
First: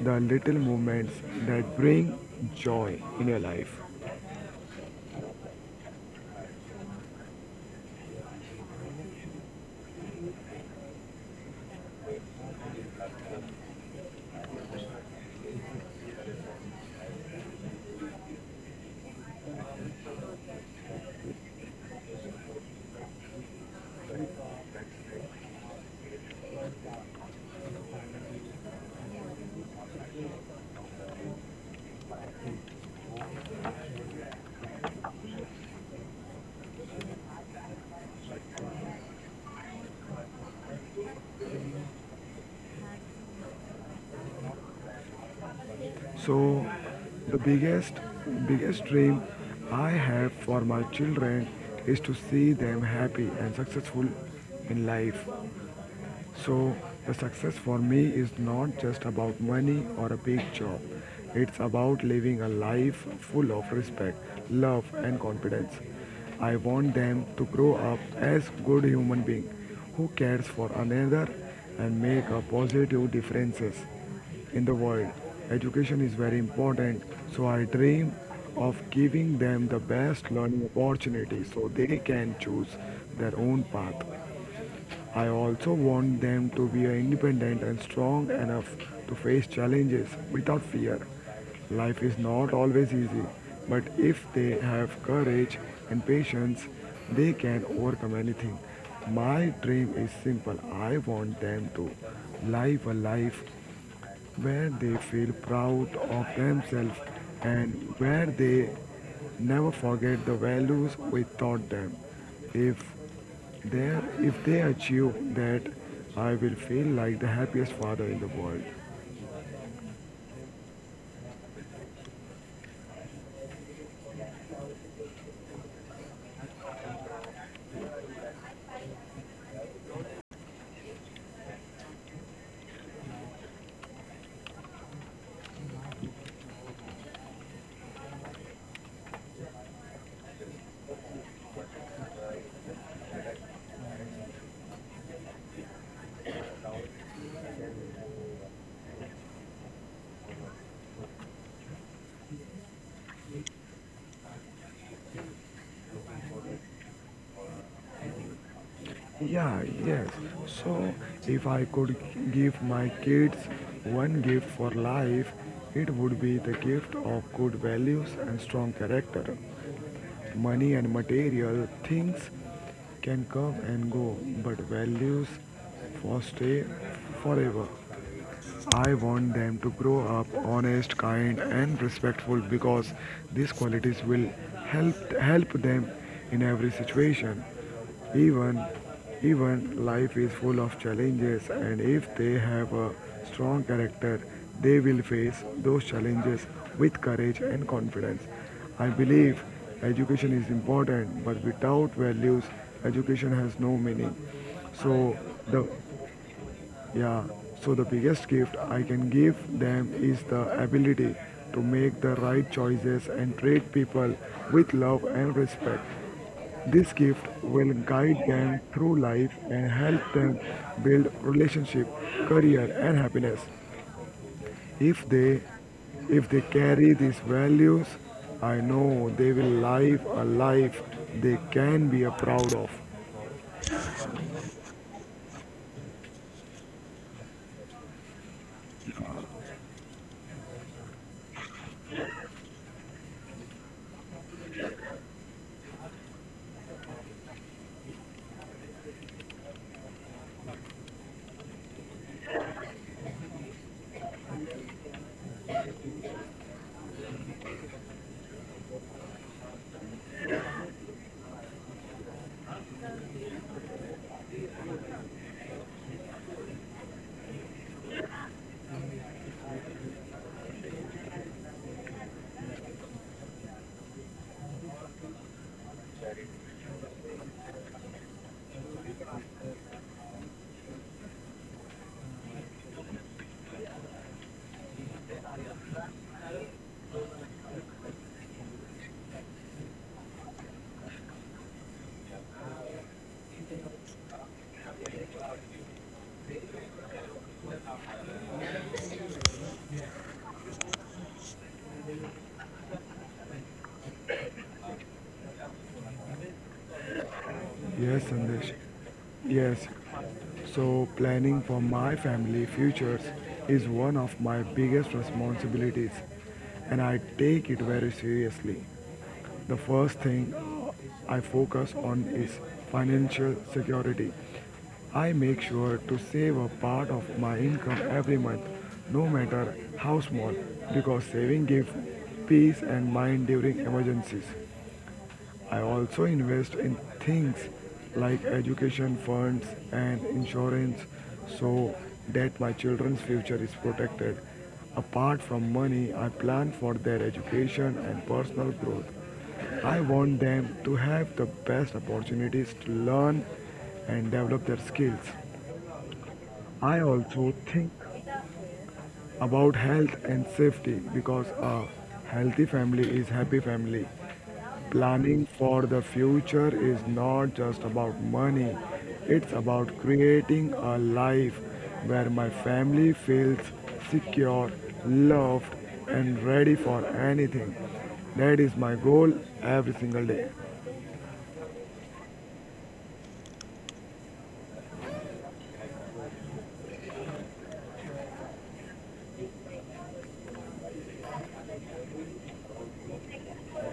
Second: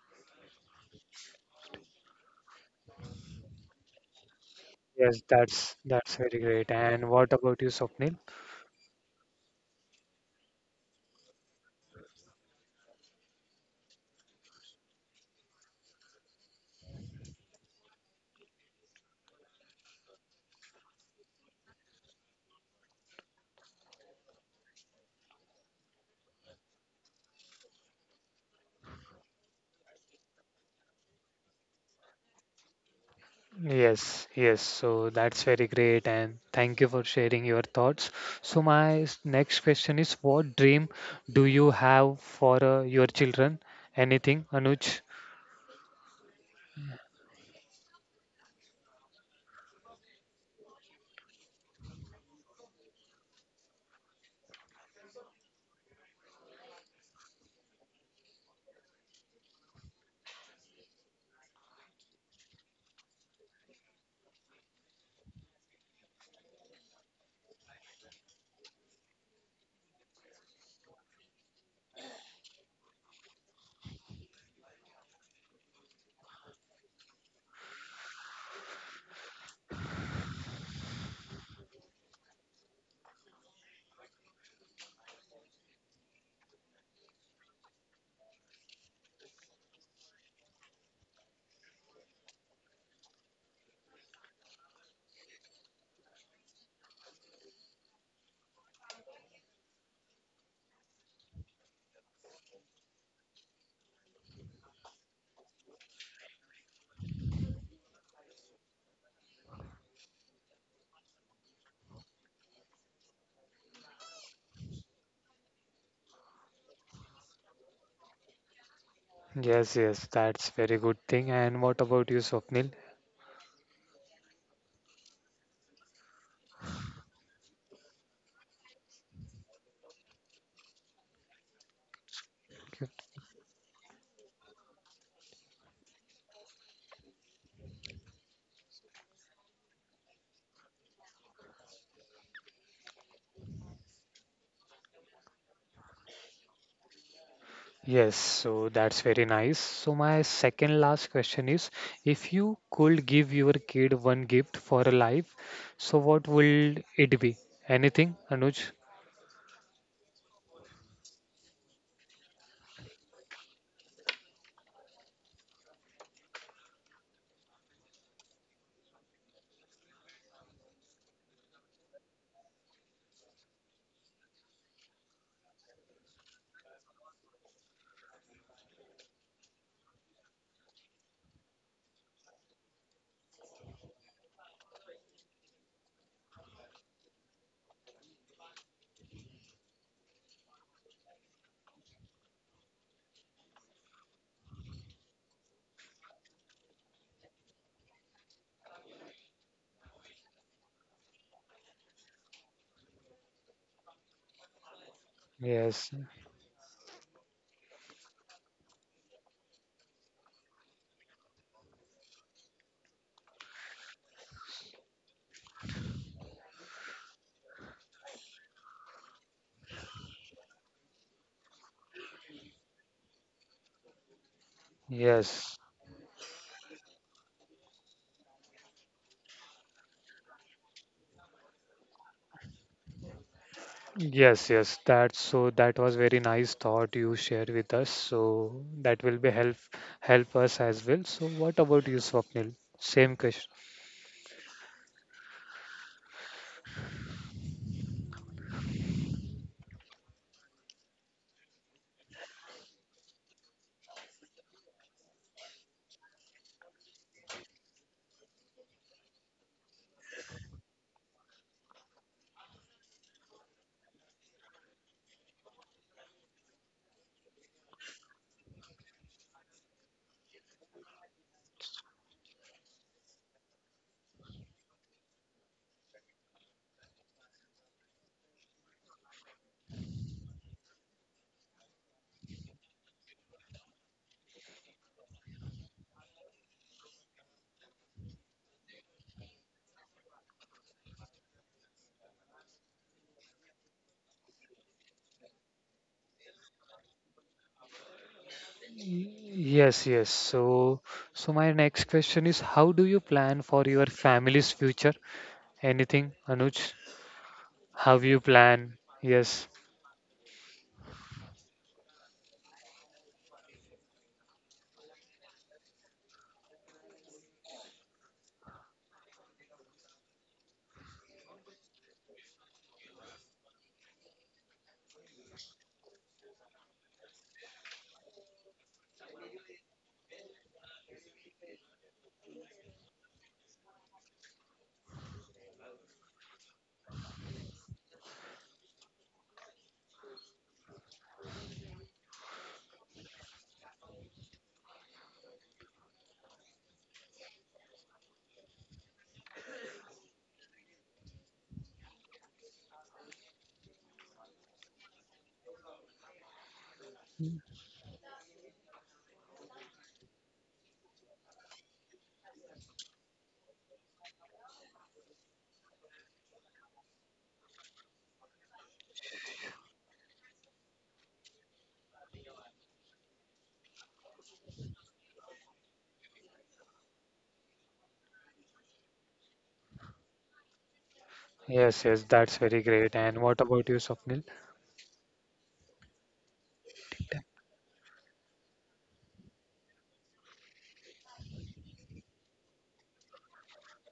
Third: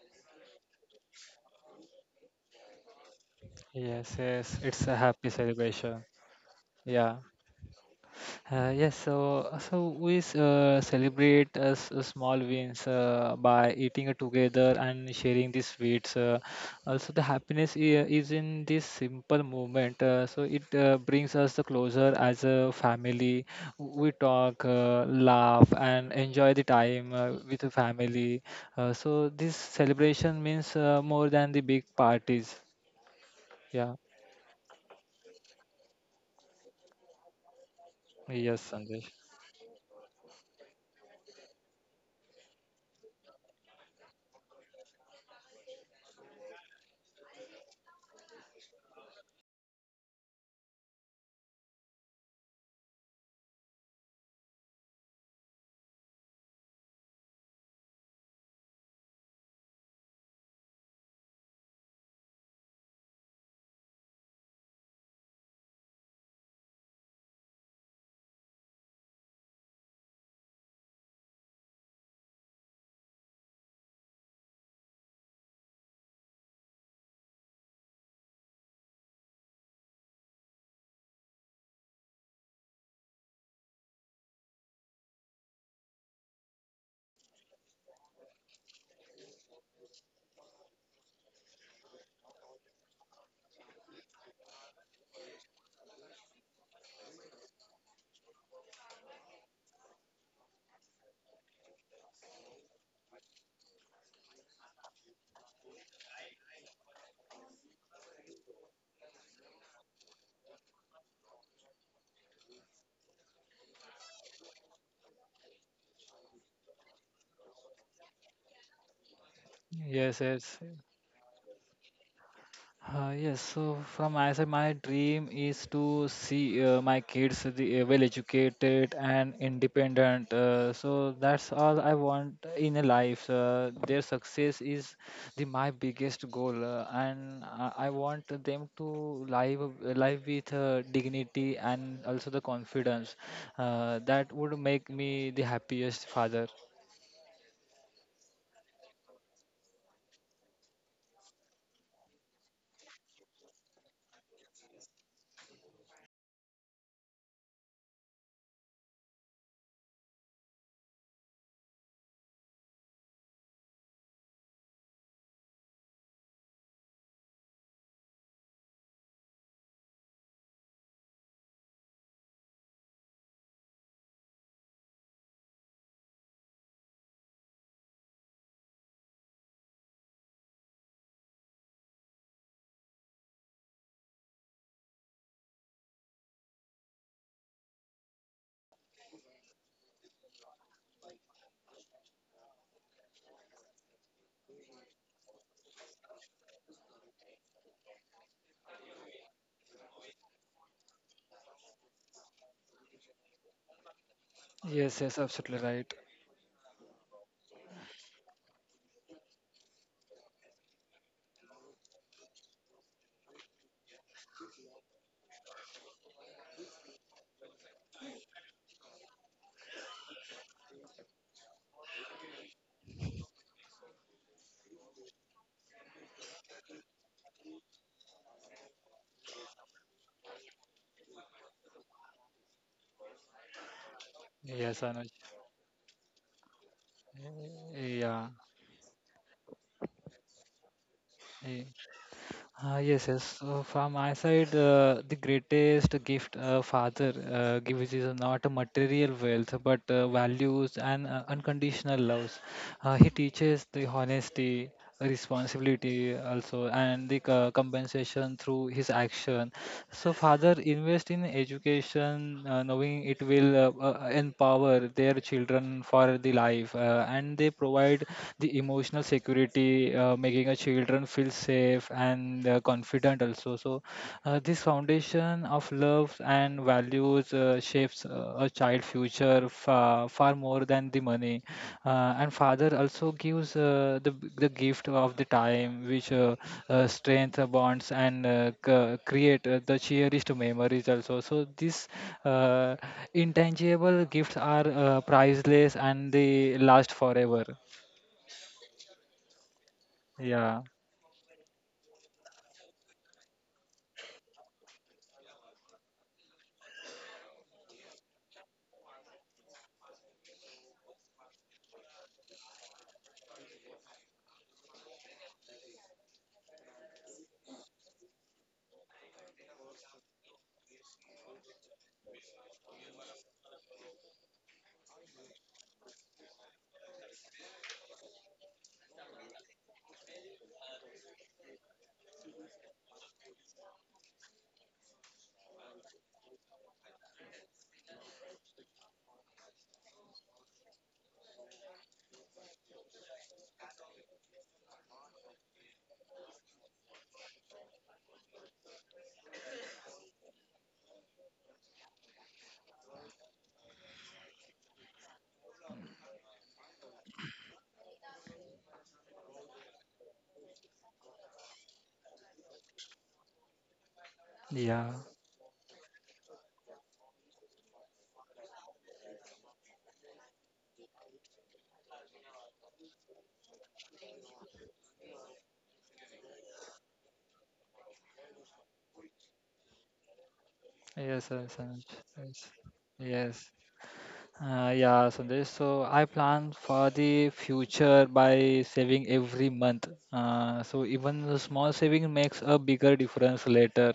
Speaker 3: the little moments that bring joy in your life.
Speaker 2: Yes. Yes. It's a
Speaker 1: Yes,
Speaker 2: happy
Speaker 1: that's
Speaker 2: celebration.
Speaker 1: that's very great. And
Speaker 2: Yeah.
Speaker 1: what about you, Swapnil?
Speaker 2: Yes, so celebrate small wins by eating together and sharing the sweets. The happiness is in this simple moment. So it brings us the closer as a family. We talk, laugh, and enjoy the time with the family. So this celebration means more than the big parties. Yeah.
Speaker 1: Yes, yes. So that's very great, and thank you for sharing your thoughts.
Speaker 2: Yes,
Speaker 1: So my
Speaker 2: Sandesh.
Speaker 1: next question is, what dream do you have for your children? Anything, Anuj?
Speaker 3: So, the biggest dream I have for my children is to see them happy and successful in life. So, the success for me is not just about money or a big job. It's about living a life full of respect, love, and confidence. I want them to grow up as good human beings who cares for another and make a positive differences in the world. Education is very important, so I dream of giving them the best learning opportunity so they can choose their own path. I also want them to be independent and strong enough to face challenges without fear. Life is not always easy, but if they have courage and patience, they can overcome anything. My dream is simple. I want them to live a life where they feel proud of themselves and where they never forget the values we taught them. If they if they achieve that, I will feel like the happiest father in the world.
Speaker 1: Yes, yes,
Speaker 2: Yes,
Speaker 1: that's
Speaker 2: yes.
Speaker 1: very good thing. And what about you, Swapnil?
Speaker 2: Yes, so from my side, my dream is to see my kids well educated and independent. So that's all I want in a
Speaker 1: Okay.
Speaker 2: life. Their success is the my biggest goal, and I want them to live with dignity and also the confidence. That would make me the happiest father.
Speaker 1: Yes, so that's very nice. So my second last question is, if you could give your kid one gift for a life, so what will it be? Anything, Anuj?
Speaker 3: Yeah, yes. So if I could give my kids one gift for life, it would be the gift of good values and strong character. Money and material things can come and go, but values for stay forever. I want them to grow up honest, kind, and respectful because these qualities will help them in every situation. Even, even life is full of challenges, and if they have a strong character, they will face those challenges with courage and confidence. I believe education is important, but without values, education has no meaning.
Speaker 2: Yes,
Speaker 3: So
Speaker 2: yes, absolutely
Speaker 3: the
Speaker 1: Yes,
Speaker 2: right.
Speaker 3: yeah, so the biggest gift I can give them is the ability to make the right choices and treat people with love and respect. This gift will guide them through life and help them build relationship, career and happiness. If they
Speaker 1: yes,
Speaker 3: if they carry these values, I know they will live a life they can be proud of.
Speaker 1: yes, yes.
Speaker 2: Yes, Anuj.
Speaker 1: That so that was very nice thought you shared with us.
Speaker 2: Yeah.
Speaker 1: So that will be help us as well. So what
Speaker 2: Yeah.
Speaker 1: about you, Swapnil?
Speaker 2: Ah, yes,
Speaker 1: Same
Speaker 2: yes.
Speaker 1: question.
Speaker 2: So from my side, the greatest gift a father gives is not a material wealth, but values and unconditional loves. He teaches the honesty, responsibility also, and the compensation through his action. So, father, invest in education, knowing it will empower their children for the life, and they provide the emotional security, making a children feel safe and confident also. So, this foundation of love and values shapes a child future far, far more than the money and father also gives uh, the gift of the time which strength bonds and create the cherished memories also. So these uh, intangible gifts are priceless and they last forever.
Speaker 1: Yes, yes.
Speaker 2: Yeah.
Speaker 1: So my next question is, how do you plan for your family's future? Anything, Anuj? How
Speaker 3: Yes,
Speaker 1: you
Speaker 3: Sandesh.
Speaker 1: plan? Yes,
Speaker 3: Yes, so planning for my family futures is one of my biggest responsibilities and I take it very seriously. The first thing I focus on is financial security. I make sure to save a part of my income every month, no matter how small, because saving gives peace and mind during emergencies. I also invest in things like education funds and insurance so that my children's future is protected. Apart from money, I plan for their education and personal growth. I want them to have the best opportunities to learn and develop their skills. I also think about health and safety because a healthy family is happy family.
Speaker 2: Yeah.
Speaker 3: Planning for the future is not just about money. It's about creating a life where my family feels secure, loved and ready for anything. That is my goal every single day.
Speaker 2: Yes. Yes.
Speaker 1: yes,
Speaker 2: Yes,
Speaker 1: yes.
Speaker 2: yes.
Speaker 1: That's very great. And
Speaker 2: Yes.
Speaker 1: what about you, Swapnil?
Speaker 2: Yeah, Sandesh. So I plan for the future by saving every month. So even the small saving makes a bigger difference later,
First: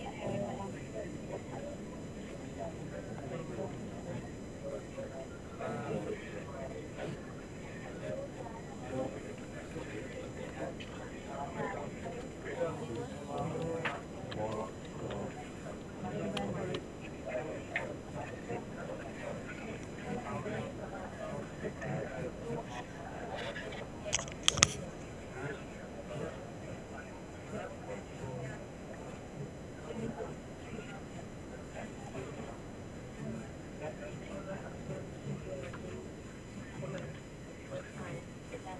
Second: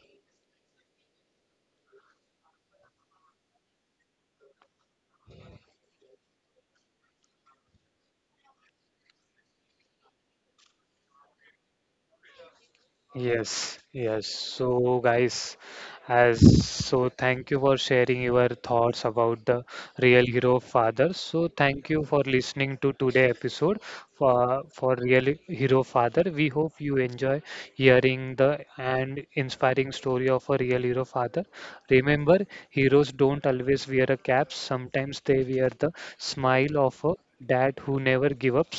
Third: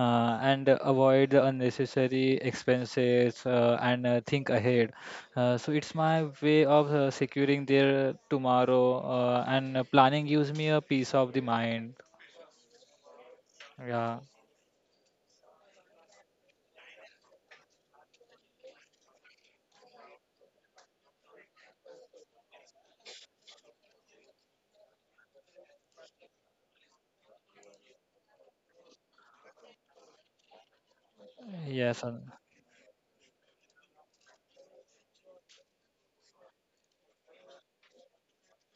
Speaker 2: and avoid the unnecessary expenses and think ahead. So it's my way of securing their tomorrow, and planning gives me a peace of the mind.
Speaker 1: Yes,
Speaker 2: Yeah.
Speaker 1: yes. So, guys, thank you for sharing your thoughts about the real hero fathers. So, thank you for listening to today episode for real hero father. We hope you enjoy hearing the and inspiring story of a real hero father.
Speaker 2: Yes. An-
Speaker 1: Remember, heroes don't always wear a cap. Sometimes they wear the smile of a dad who never gives up.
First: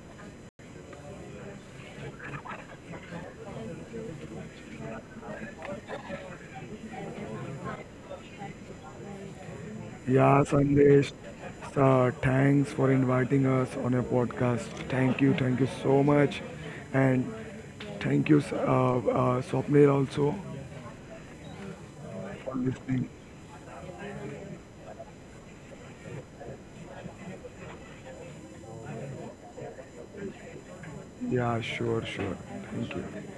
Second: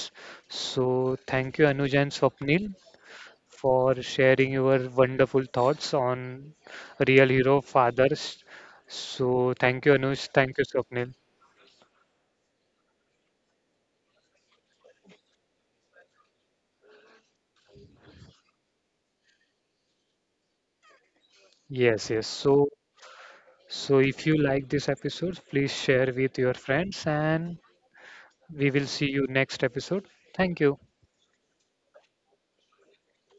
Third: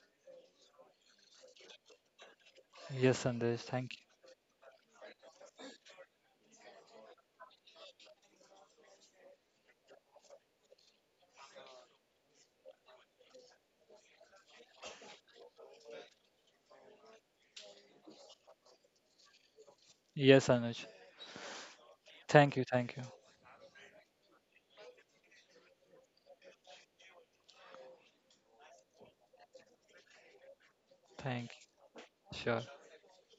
Speaker 1: So, thank you, Anuj and Swapnil
Speaker 2: Yes, Sandesh. Thank
Speaker 1: for
Speaker 2: you.
Speaker 1: sharing your wonderful thoughts on real hero fathers. So thank you, Anush.
Speaker 3: Yeah,
Speaker 1: Thank you,
Speaker 3: Sandesh,
Speaker 1: Swapnil.
Speaker 3: thanks for inviting us on your podcast. Thank you so much. And thank you, Swapnil, also
Speaker 2: Yes, Anuj.
Speaker 1: Yes, yes.
Speaker 3: for
Speaker 2: Thank you.
Speaker 1: So
Speaker 2: Thank you.
Speaker 3: listening.
Speaker 1: so if you like this episode, please share with your friends and we will see you next episode. Thank you.
Speaker 2: Thank
Speaker 3: Yeah,
Speaker 2: you.
Speaker 3: sure, sure.
Speaker 2: Sure.
Speaker 3: Thank you.